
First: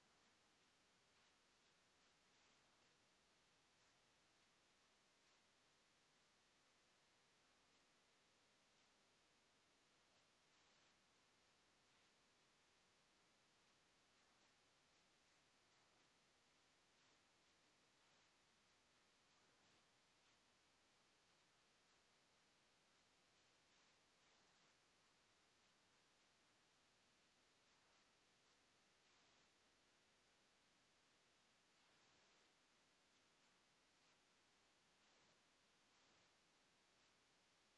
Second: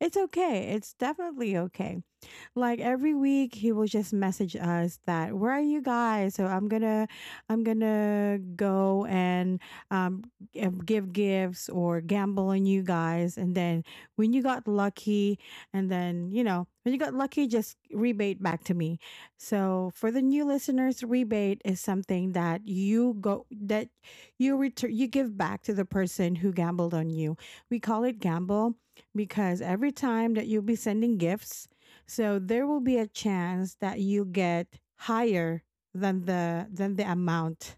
S1: it's okay, it's definitely okay. Like every week he will just message us that, where are you guys, so I'm gonna go and um, give gifts or gamble on you guys. And then when you got lucky, and then you know, when you got lucky, just rebate back to me. So for the new listeners, rebate is something that you go that you return, you give back to the person who gambled on you. We call it gamble, because every time that you'll be sending gifts, so there will be a chance that you get higher than the amount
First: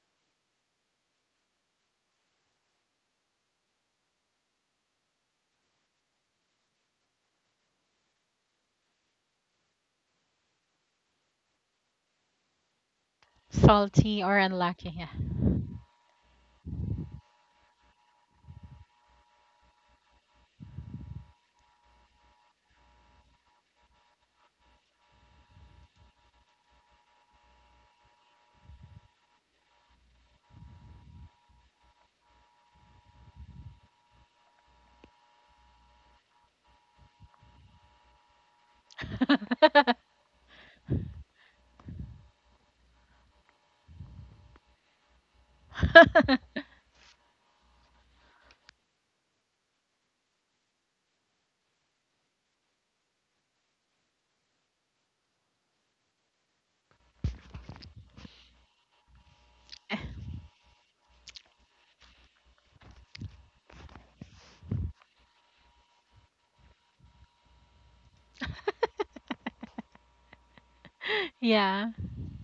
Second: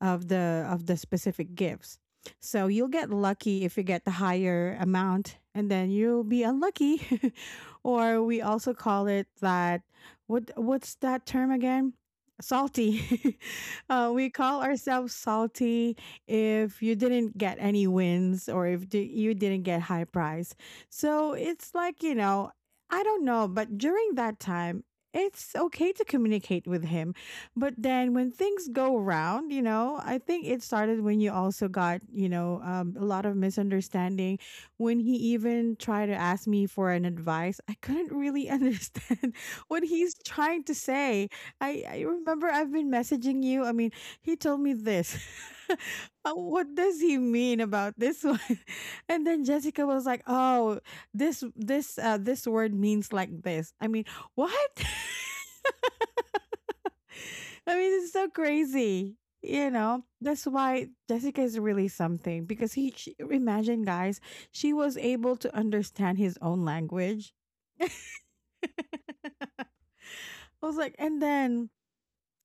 S1: of the specific gifts. So you'll get lucky if you get the higher amount, and then you'll be unlucky. Or we also call it that. What what's that term again? Salty. Uh,
S2: Salty
S1: we
S2: or
S1: call
S2: unlucky,
S1: ourselves salty if you didn't get any wins, or if you didn't get high prize. So it's like, you know, I don't know, but during that time, it's okay to communicate with him, but then when things go around, you know, I think it started when you also got, you know, a lot of misunderstanding. When he even tried to ask me for an advice, I couldn't really understand what
S2: yeah.
S1: he's trying to say. I remember I've been messaging you. I mean, he told me this. What does he mean about this one? And then Jessica was like, "Oh, this this word means like this." I mean, what? I mean, it's so crazy. You know, that's why Jessica is really something because she, imagine guys, she was able to understand his own language. I was like, and then,
S2: Yeah.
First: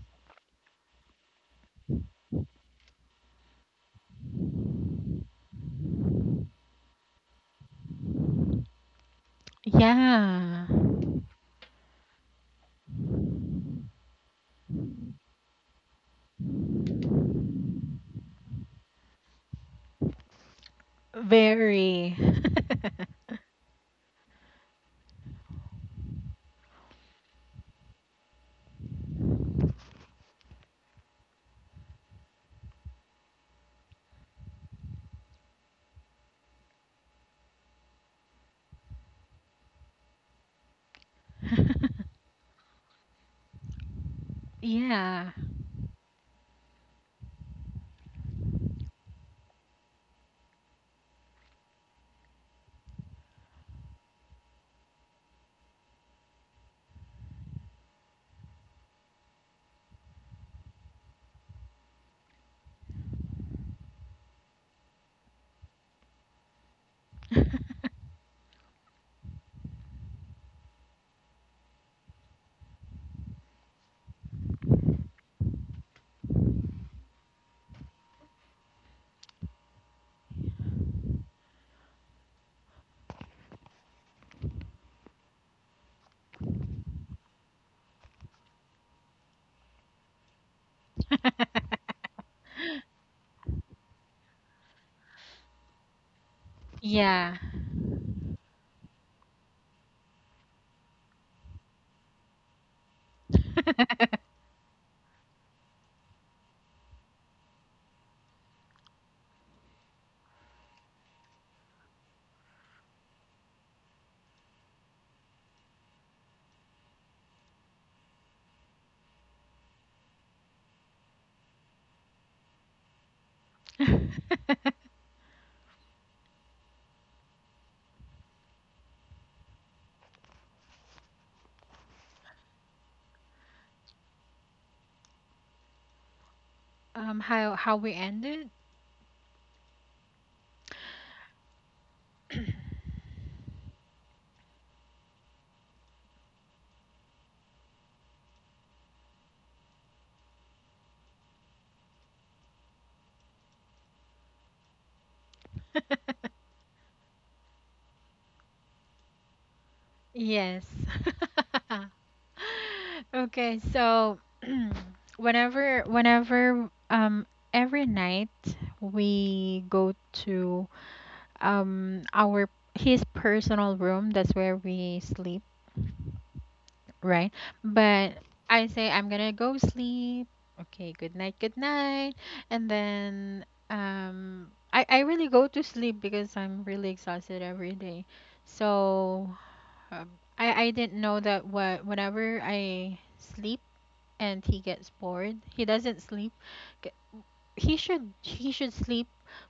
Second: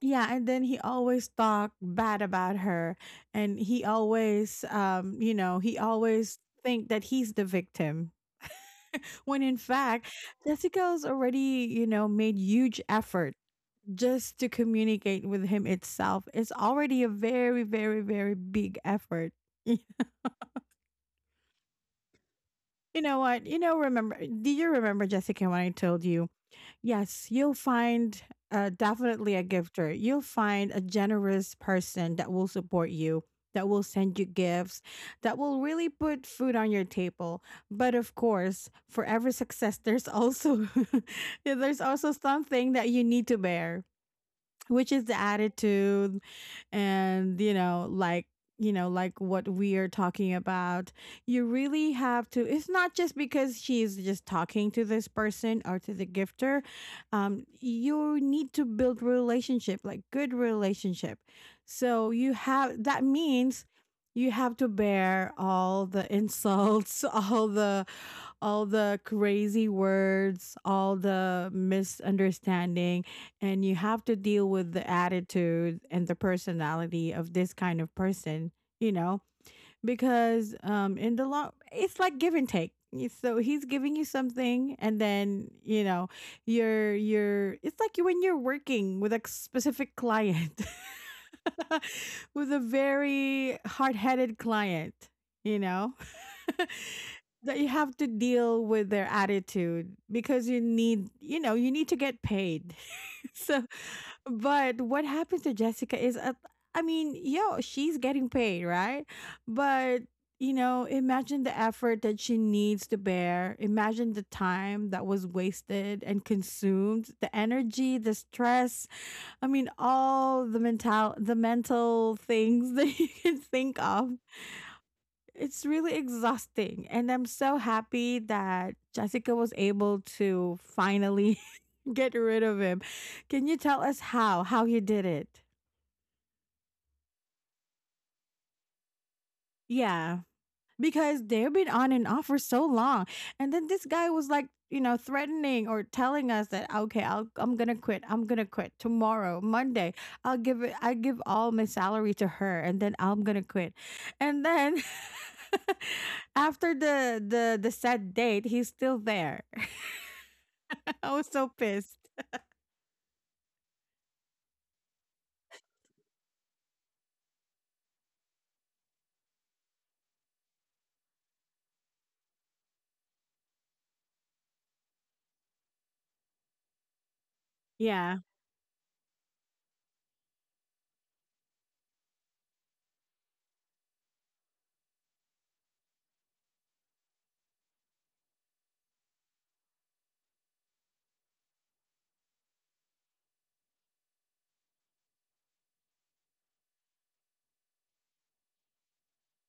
S1: yeah, and then he always talked bad about her. And he always, you know, he always think that he's the victim. When in fact,
S2: Yeah.
S1: Jessica's already, you know, made huge effort just to communicate with him itself is already a very, very, very big effort.
S2: Very.
S1: You know what? You know, remember, do you remember, Jessica, when I told you, yes, you'll find definitely a gifter. You'll find a generous person that will support you, that will send you gifts, that will really put food on your table. But of course, for every success, there's also there's also something that you need to bear, which is the
S2: Yeah.
S1: attitude, and you know, like, you know, like what we are talking about, you really have to, it's not just because she's just talking to this person or to the gifter. You need to build relationship, like good relationship, so you have, that means you have to bear all the insults, all the, all the crazy words, all the misunderstanding, and you have to deal with the attitude and the personality of this kind of person, you know, because in the long, it's like give and take. So he's giving you something, and then you know you're. It's like you, when you're working with a specific client, with a very hard-headed client, you know
S2: Yeah.
S1: that you have to deal with their attitude because you need, you know, you need to get paid so. But what happens to Jessica is I mean, yo, she's getting paid, right? But, you know, imagine the effort that she needs to bear, imagine the time that was wasted and consumed, the energy, the stress. I mean, all the mental, the mental things that you can think of, it's really exhausting. And I'm so happy that Jessica was able to finally get rid of him. Can you tell us how? How you did it?
S2: How we ended?
S1: Yeah. Because they've been on and off for so long. And then this guy was like, you know, threatening or telling us that okay, I'm gonna quit. I'm gonna quit tomorrow, Monday. I'll give it. I give all my salary to her, and then I'm gonna quit. And then after the set date, he's still there.
S2: Yes.
S1: I was so pissed.
S2: Okay, so whenever every night we go to our his personal room, that's where we sleep. Right. But
S1: Yeah,
S2: I say I'm gonna go sleep. Okay, good night, good night. And then I really go to sleep because I'm really exhausted every day. So, um, I didn't know that what whenever I sleep and he gets bored, he doesn't sleep. K- he should sleep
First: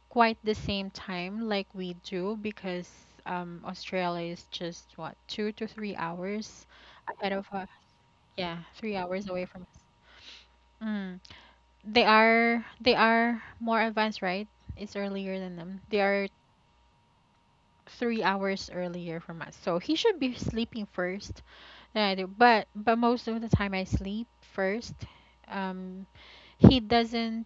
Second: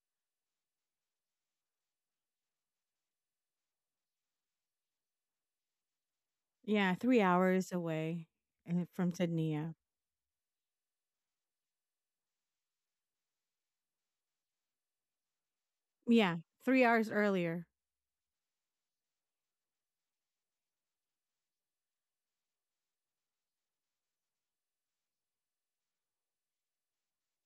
S2: quite the same time like we do, because Australia is just what 2 to 3 hours
S1: yeah, 3
S2: ahead of us.
S1: hours away,
S2: Yeah,
S1: eh,
S2: three
S1: from
S2: hours away
S1: Sydney,
S2: from
S1: yeah.
S2: us. Mm. They are more advanced, right? It's earlier than them. They are
S1: Yeah, 3 hours earlier.
S2: 3 hours earlier from us, so he should be sleeping first than I do. But most of the time I sleep first. Um, he doesn't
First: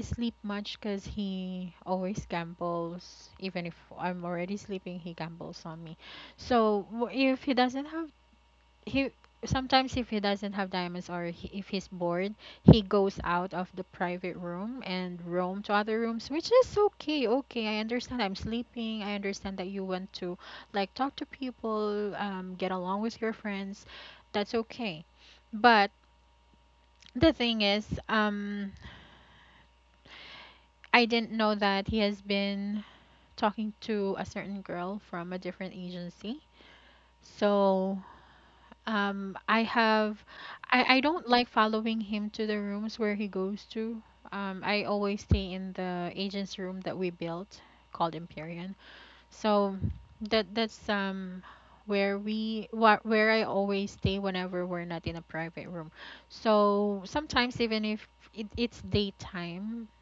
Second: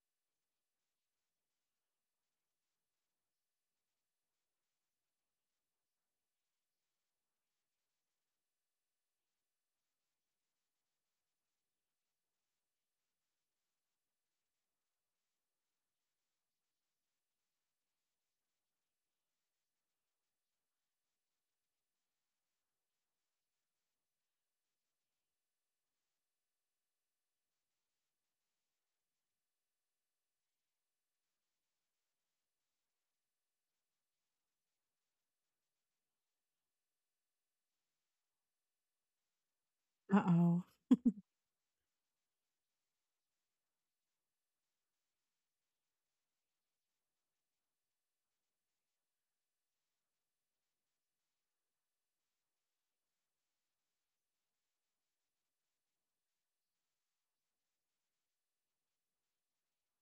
S2: sleep much because he always gambles. Even if I'm already sleeping, he gambles on me. So w- if he doesn't have he sometimes if he doesn't have diamonds, or he, if he's bored, he goes out of the private room and roam to other rooms, which is okay. Okay, I understand, I'm sleeping. I understand that you want to like talk to people, get along with your friends. That's okay. But the thing is, um I didn't know that he has been talking to a certain girl from a different agency. So Um, I have,
S1: Uh-oh.
S2: I don't like following him to the rooms where he goes to. I always stay in the agent's room that we built, called Empyrean. So that's where where I always stay whenever we're not in a private room. So sometimes, even if it's daytime,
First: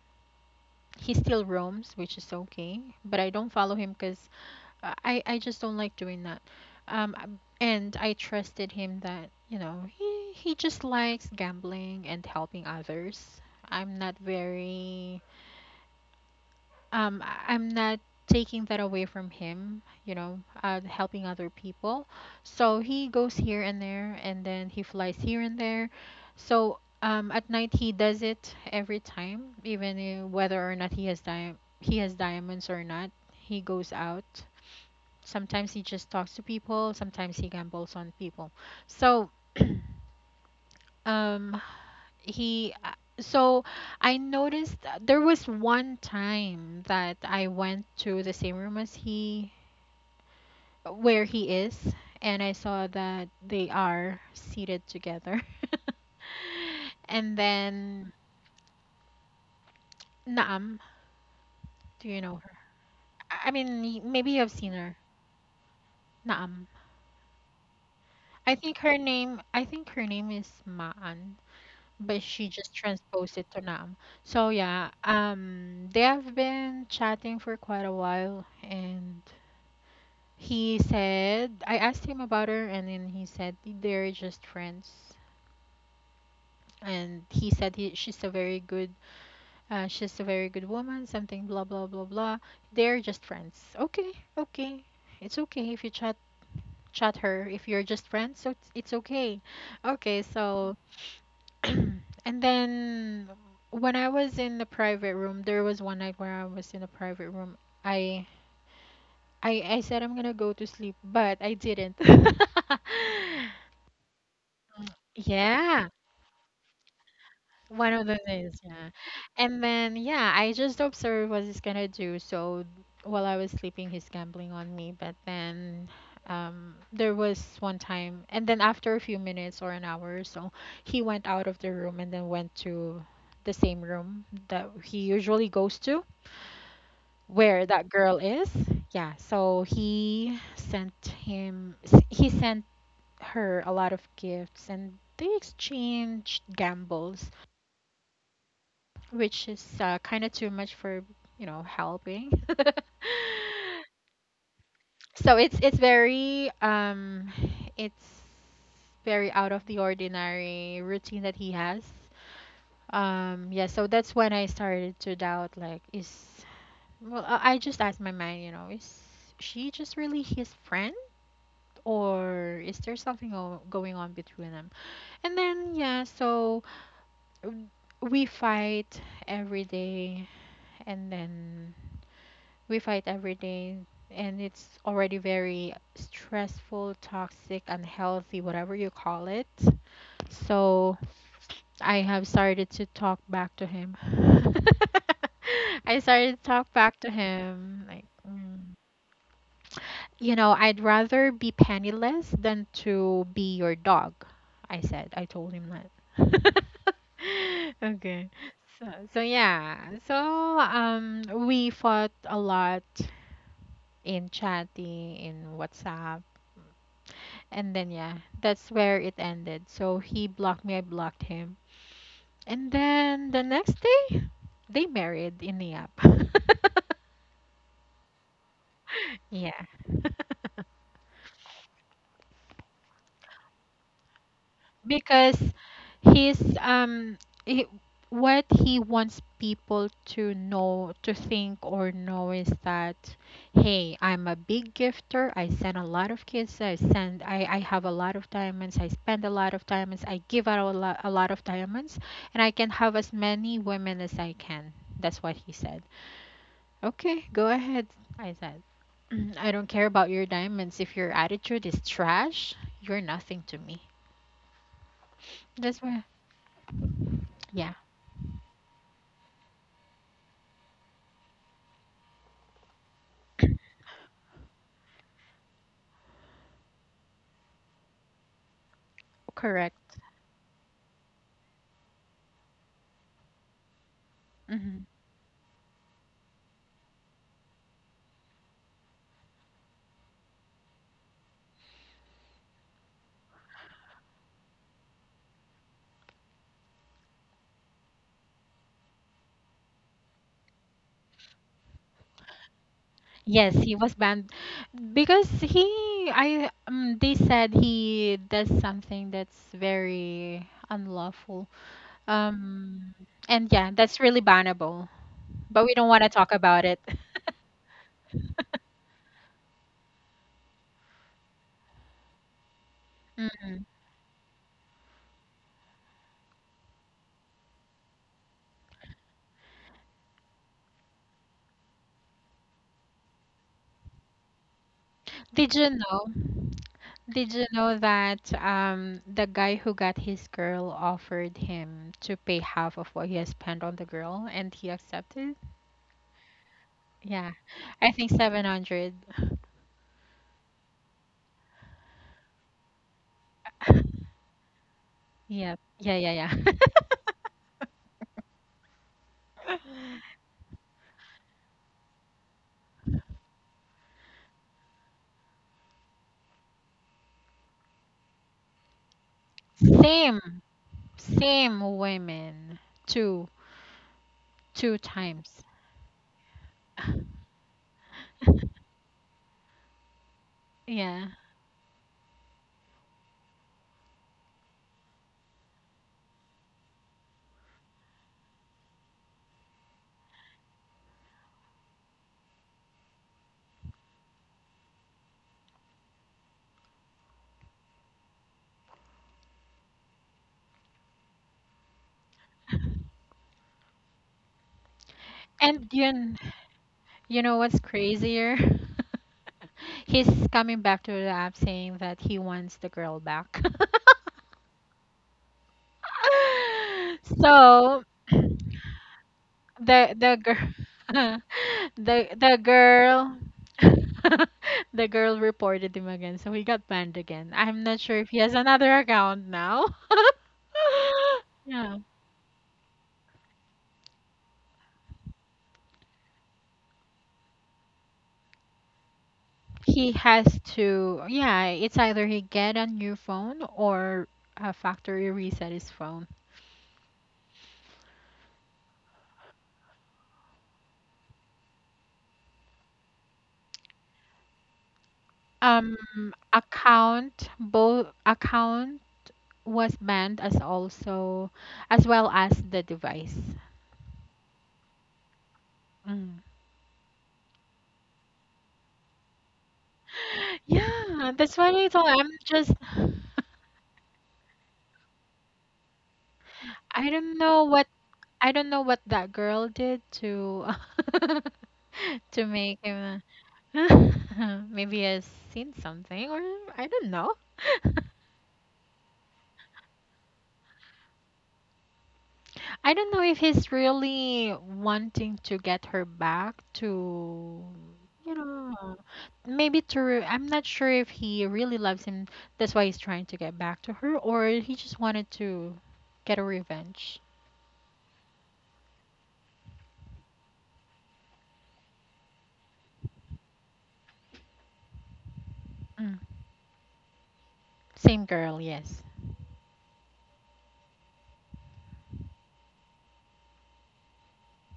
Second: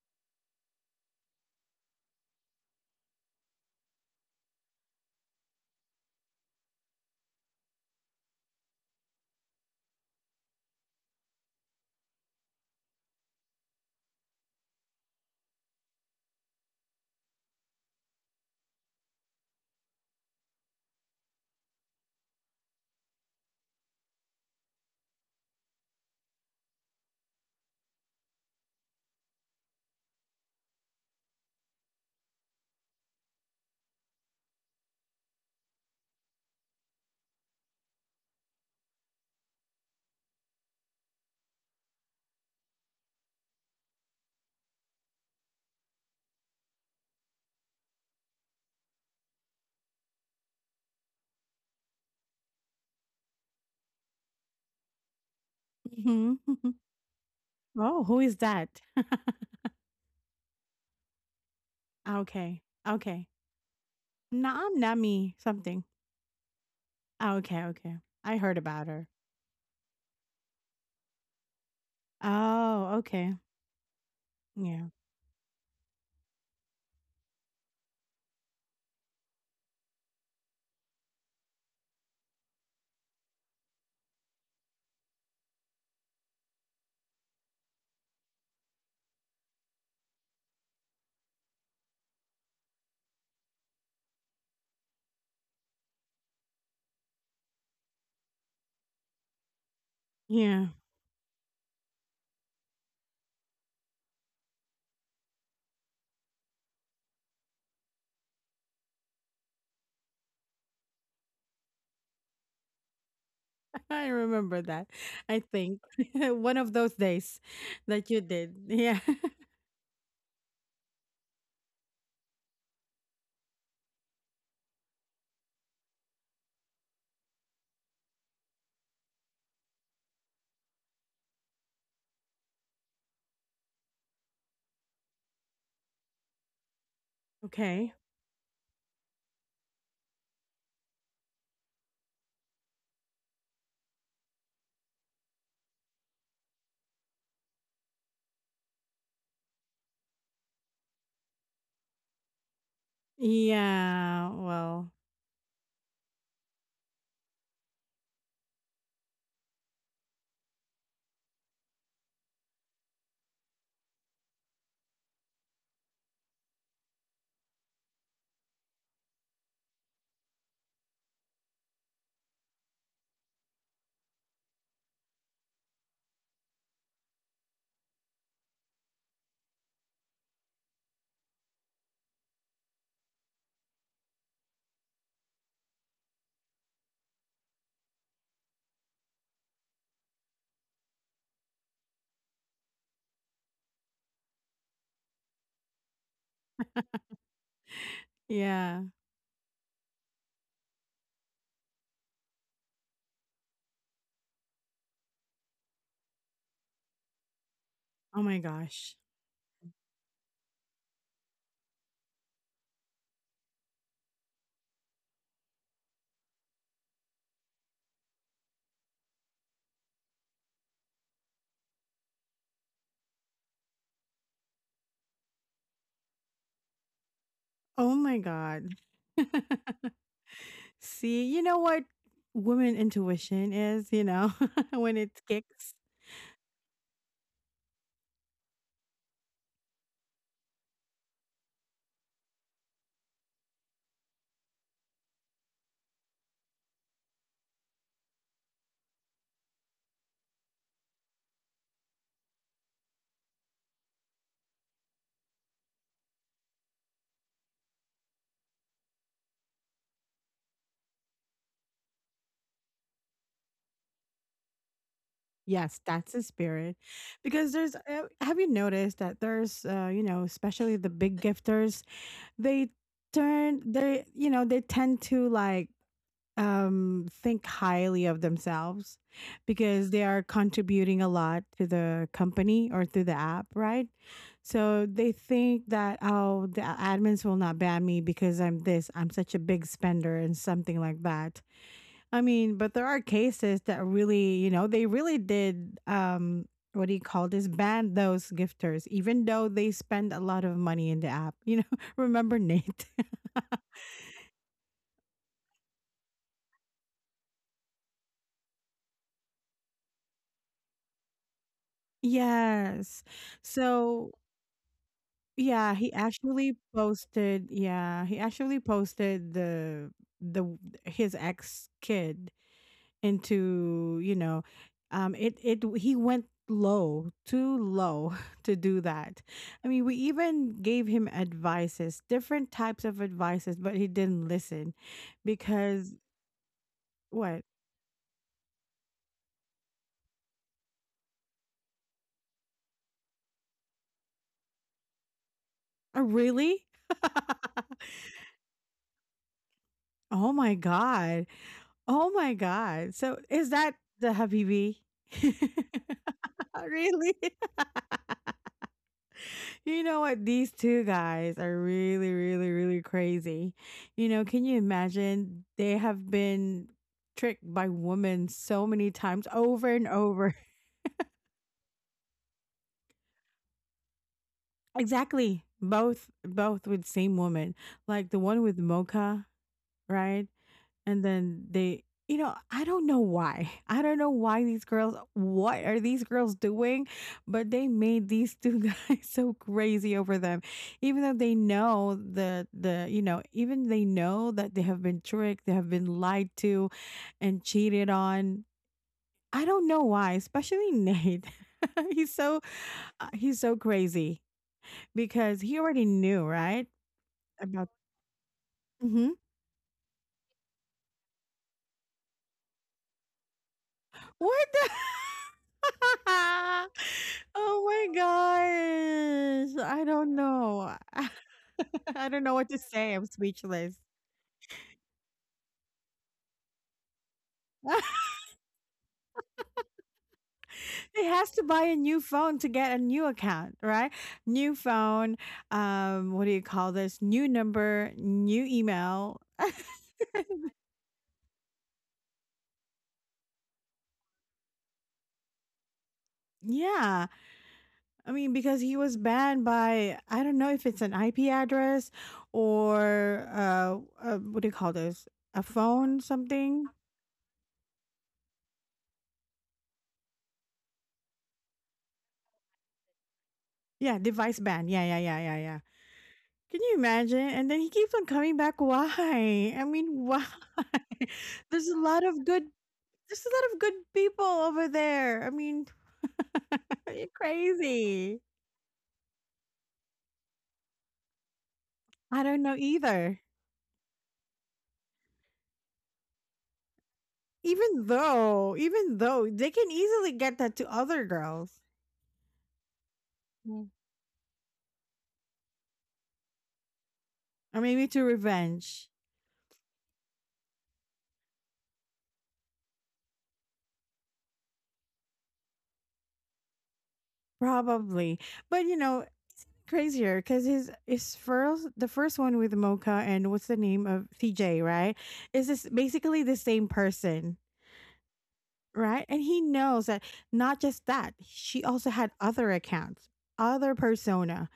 S2: he still roams, which is okay. But I don't follow him because, I just don't like doing that. And I trusted him that, you know, he just likes gambling and helping others. I'm not very I'm not taking that away from him, you know, helping other people. So he goes here and there, and then he flies here and there. So at night he does it every time, even whether or not he has diamonds or not. He goes out. Sometimes he just talks to people, sometimes he gambles on people. So, um, he, uh, so I noticed that there was one time that I went to the same room as he, where he is, and I saw that they are seated together.
S1: Mhm, mhm.
S2: And
S1: Oh, hmm. Oh,
S2: then
S1: who is that?
S2: Naam, do you know her?
S1: Okay, okay.
S2: Maybe you have
S1: Na
S2: seen her.
S1: Nami something.
S2: Naam.
S1: Oh, okay, okay. I
S2: I
S1: heard
S2: think
S1: about
S2: her
S1: her.
S2: name, I think her name is Maan, but she just
S1: Oh, okay.
S2: transposed it to Nam. So
S1: Yeah,
S2: yeah, they have been chatting for quite a while, and he said I asked him about her, and then he said they're just friends. And he said she's a very good, she's a very good woman. Something blah blah blah blah. They're just friends. Okay, okay, it's okay if you chat her if you're just friends. So it's okay. Okay,
S1: yeah.
S2: so and then when I was in the private room, there was one night where I was in the private room. I I said I'm gonna go to sleep, but I didn't.
S1: I remember that, I think.
S2: Yeah,
S1: One of those days
S2: one of
S1: that
S2: the
S1: you did.
S2: days, yeah.
S1: Yeah.
S2: And then, yeah, I just observed what he's gonna do. So while I was sleeping, he's gambling on me. But then, there was one time, and then after a few minutes or an hour or so, he went out of the room and then went to the same room that he usually goes to, where that
S1: Okay.
S2: girl is. Yeah, so he sent her a lot of gifts, and they exchanged gambles, which is, kind of too much for, you know, helping.
S1: Yeah, well,
S2: So it's very out of the ordinary routine that he has. Yeah, so that's when I started to doubt. Like, is, I just asked my mind, you know, is she just really his friend, or is there something going on between them? And then, yeah, so w- we fight every day, and then we fight every day, and it's already very stressful, toxic, unhealthy, whatever you call it. So I have started to talk back to him. I started to talk back to him. Like, mm,
S1: yeah.
S2: you know, I'd rather be penniless than to be your dog. I said, I told him that.
S1: Oh
S2: Okay.
S1: my
S2: So,
S1: gosh.
S2: so yeah. So we fought a lot, in chatting, in WhatsApp. And then, yeah, that's where it ended. So he blocked me, I blocked him. And then the next day, they married in the app.
S1: Oh my god.
S2: Yeah.
S1: See, you know what woman intuition is, you know, when it
S2: Because
S1: kicks.
S2: he's um he, what he wants people to know to think or know is that, "Hey, I'm a big gifter. I send a lot of kids. I have a lot of diamonds. I spend a lot of diamonds. I give out a lot of diamonds, and I can have as many women as I can." That's what he said. Okay, go ahead. I said, I don't care about your diamonds. If your attitude is trash, you're nothing to me.
S1: Yes,
S2: That's what
S1: that's the spirit. Because
S2: yeah,
S1: there's have you noticed that there's you know, especially the big gifters, they they you know, they tend to like think highly of themselves because
S2: correct.
S1: they are contributing a lot to the company or to the app, right? So
S2: Hmm.
S1: they think that, oh, the admins will not ban me because I'm this, I'm such a big spender and something like that. I mean, but there are cases that really, you know, they really did what do you call this, ban those gifters even though they spend a lot of money in the app. You know, remember Nate?
S2: Yes, he was banned because he, they said he does something that's very unlawful. Um,
S1: Yes.
S2: and yeah, that's
S1: So
S2: really bannable, but we
S1: yeah,
S2: don't
S1: he
S2: want to talk
S1: actually
S2: about it.
S1: posted. Yeah, he actually posted the his ex kid
S2: Mm.
S1: into, you know, it, it he went low, too low to do that. I mean, we even gave him advices, different types of advices, but he didn't listen
S2: Did you
S1: because
S2: know? Did
S1: what?
S2: you know that, the guy who got his girl offered him to pay half of what he has spent on the girl, and he accepted?
S1: Oh, really?
S2: Yeah, I think 700.
S1: Oh my god, oh my god, so is that the habibi?
S2: Yep. Yeah, yeah,
S1: Really.
S2: yeah.
S1: You know what? These two guys are really, really, really crazy. You know, can you imagine? They have been tricked by women so many times over and over.
S2: Same, same women. Two, two times.
S1: Exactly. Both, both with same woman. Like the one with Mocha, right? And
S2: Yeah.
S1: then they, you know, I don't know why. I don't know why these girls, what are these girls doing? But they made these two guys so crazy over them. Even though they know the, you know, even they know that they have been tricked, they have been lied to and cheated on. I don't know why, especially Nate. He's so, he's so crazy because he
S2: And
S1: already knew, right?
S2: you know what's
S1: About,
S2: crazier?
S1: mhm.
S2: He's coming back to the app saying that he wants the girl back.
S1: What the? Oh
S2: So
S1: my gosh. I don't
S2: the girl,
S1: know. I don't know
S2: the
S1: what to say. I'm
S2: girl
S1: speechless.
S2: the girl reported him again, so he got banned again. I'm not sure if he has another account now.
S1: He has to buy a
S2: Yeah,
S1: new phone to get a new account, right? New phone, what do you call this? New number, new email.
S2: he has to. Yeah, it's either he get a new phone or a factory reset his phone.
S1: Yeah. I mean, because he was banned by, I don't know if it's an IP address or what do you call this? A
S2: um
S1: phone, something?
S2: Account, both account was banned, as also as well as the device.
S1: Yeah, device ban. Yeah, yeah, yeah, yeah, yeah.
S2: Mm.
S1: Can you imagine? And then he keeps on coming back. Why? I mean, why?
S2: Yeah, that's what
S1: There's
S2: I
S1: a
S2: thought.
S1: lot
S2: I'm
S1: of good,
S2: just
S1: there's a lot of good people over there. I mean,
S2: I
S1: are you
S2: don't know what
S1: crazy?
S2: I don't know what that girl did to
S1: I
S2: to
S1: don't know
S2: make him,
S1: either.
S2: uh, maybe has seen something, or I don't know.
S1: Even though they can easily get that to other girls.
S2: I don't know if he's
S1: Mm.
S2: really wanting to get her back to
S1: Or maybe to
S2: you know
S1: revenge.
S2: maybe to I'm not sure if he really loves him. That's why he's trying to get back to her, or he just wanted to get a revenge.
S1: Probably. But you know, crazier because his first, the first one with Mocha and what's the name of TJ, right? Is this
S2: Mm.
S1: basically the same person?
S2: Same girl, yes.
S1: Right? And he knows that, not just that, she also had other accounts, other persona,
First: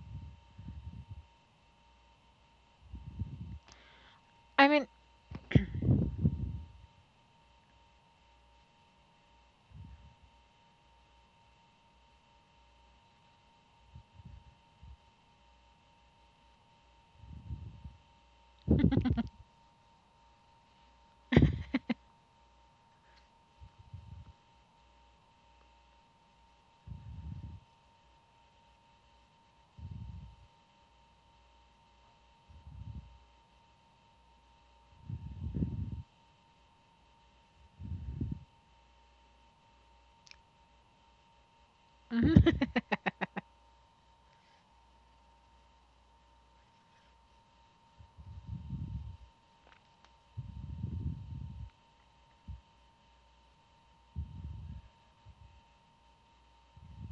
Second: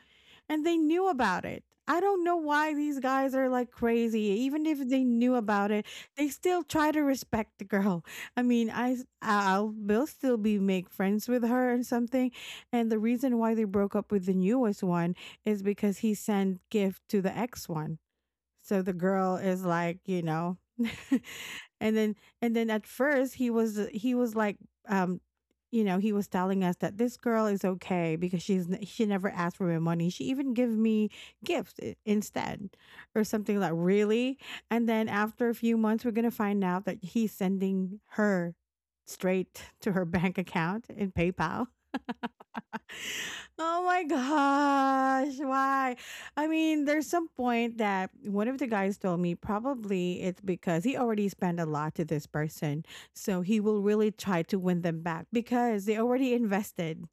S1: and they knew about it. I don't know why these guys are like crazy. Even
S2: I mean,
S1: if they knew about it, they still try to respect the girl. I mean, I'll will still be make friends with her and something. And the reason why they broke up with the newest one is because he sent gift to the ex one. So the girl is like, you know, and then, and then at first he was like, um, you know, he was telling us that this girl is okay because she never asked for my money. She even gave me gifts instead, or something like, really. And then after a few months, we're gonna find out that he's sending her straight to her bank account in PayPal. Oh my gosh, why? I mean, there's some point that one of the guys told me probably it's because he already spent a lot to this person. So he will really try to win them back because they already invested.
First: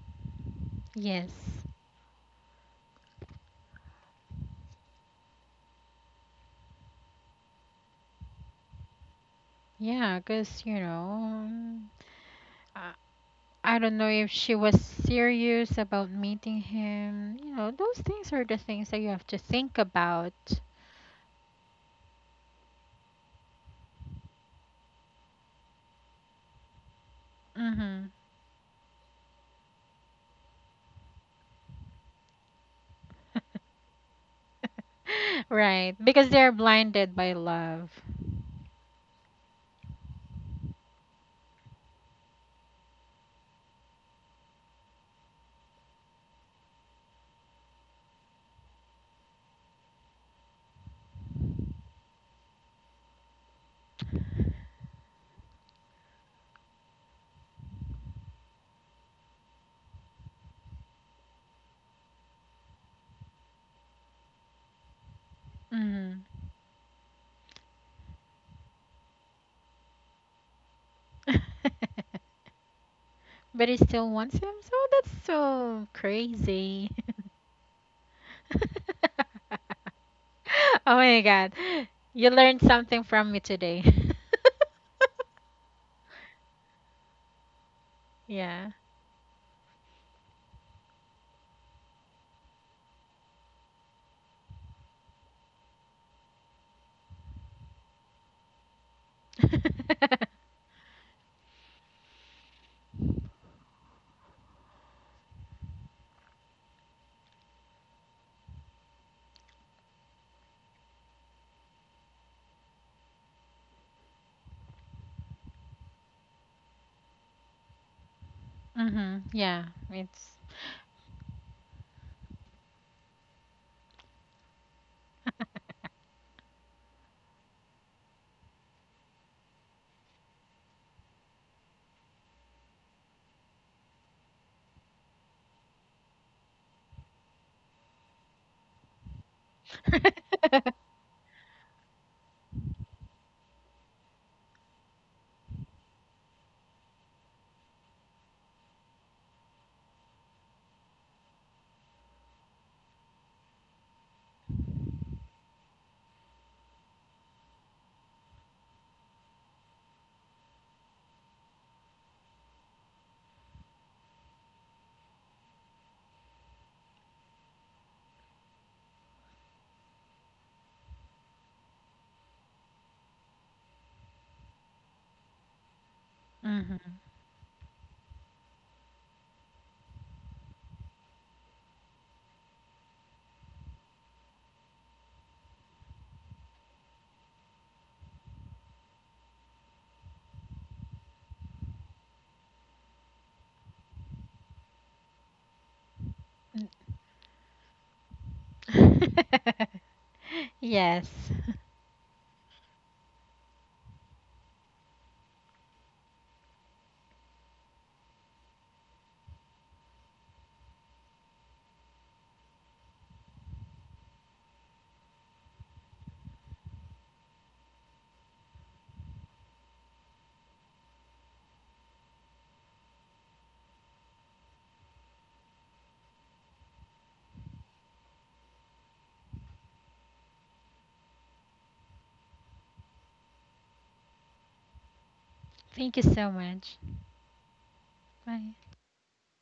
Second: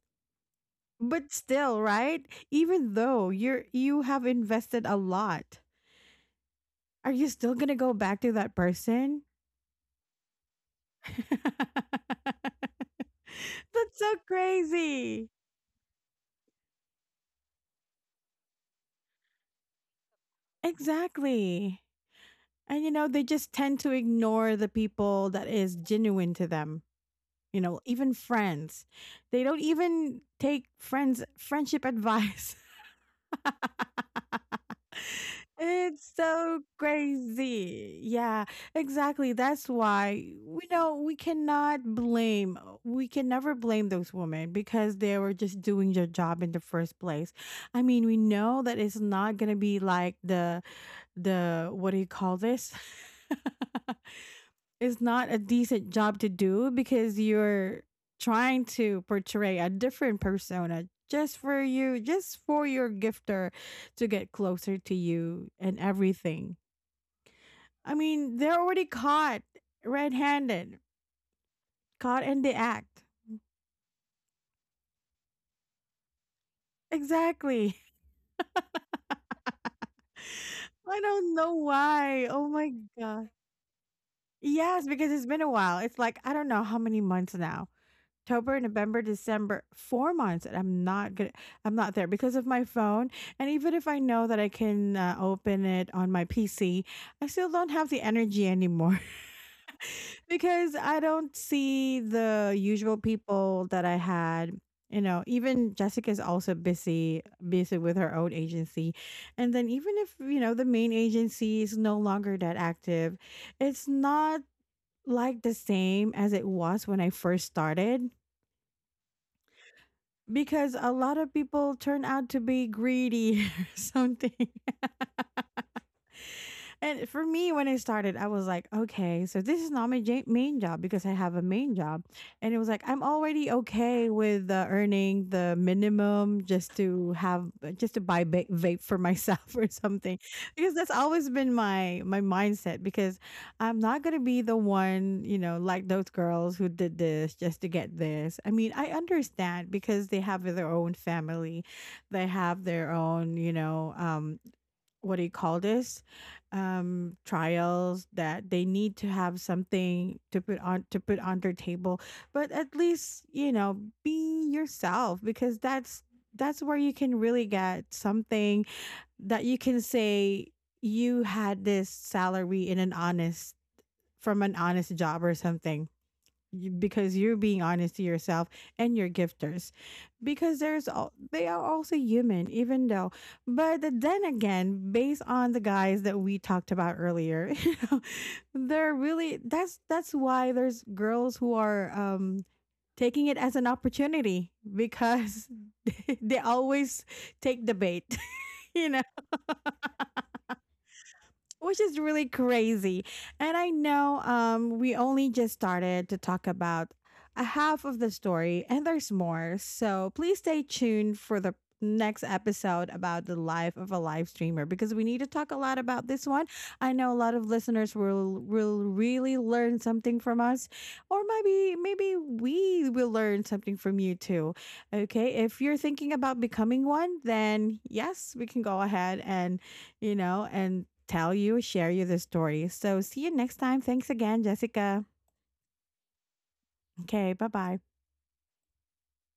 S1: But
S2: yes.
S1: still, right? Even though you're, you have invested a lot, are you still going to go back to that person?
S2: Yeah, because, you know, I, I don't
S1: That's
S2: know
S1: so
S2: if she was
S1: crazy.
S2: serious about meeting him. You know, those things are the things that you have to think about.
S1: Exactly. And you know, they just tend to ignore the people that is genuine to them. You know,
S2: Mm-hmm.
S1: even friends. They don't even take friends friendship advice.
S2: Right,
S1: It's
S2: because they're
S1: so
S2: blinded by love.
S1: crazy. Yeah, exactly. That's why we know we cannot blame, we can never blame those women because they were just doing their job in the first place. I mean, we know that it's not going to be like what do you call this? Is not a decent job to do because you're trying to portray a different persona just for you, just for your gifter to get closer to you and
S2: Mm-hmm.
S1: everything. I mean, they're already caught red handed, caught in the act.
S2: But he still wants him, so that's so crazy.
S1: Exactly.
S2: Oh
S1: I
S2: my
S1: don't know
S2: God.
S1: why.
S2: You
S1: Oh
S2: learned
S1: my
S2: something
S1: God.
S2: from me today.
S1: Yes, because it's been a while. It's like, I don't know how many months now. October,
S2: Yeah.
S1: November, December, 4 months, and I'm not there because of my phone. And even if I know that I can open it on my PC, I still don't have the energy anymore because I don't see the usual people that I had. You know, even Jessica's also busy, busy with her own agency. And then even if, you know, the main agency is no longer that active, it's not like the same as it was when I first started
S2: Mm-hmm. Yeah. It's.
S1: because a lot of people turn out to be greedy or something. And for me, when I started, I was like, okay, so this is not my main job because I have a main job. And it was like, I'm already okay with earning the minimum just to have, just to buy vape for myself or something. Because that's always been my, my mindset, because I'm not going to be the one, you know, like those girls who did this just to get this. I mean, I understand because they have their own family, they have their own, you know, what do you call this, trials that they need to have something to put on, to put on their table. But at least, you know, be yourself because that's where you can really get something that you can say you had this salary in an honest, from an honest job or something,
S2: Mm-hmm.
S1: because you're being honest to yourself and your gifters, because there's all, they are also human even though. But then again, based on the guys that we talked about earlier, you know, they're really, that's why there's girls who are taking it as an opportunity because they always take the bait, you know,
S2: Yes.
S1: which is really crazy. And I know we only just started to talk about a half of the story and there's more. So please stay tuned for the next episode about the life of a live streamer because we need to talk a lot about this one. I know a lot of listeners will really learn something from us, or maybe, maybe we will learn something from you too. Okay? If you're thinking about becoming one, then yes, we can go ahead and, you know, and tell you, share you the story. So see you next time. Thanks again, Jessica.
S2: Thank you so much.
S1: Okay, bye bye.
S2: Bye.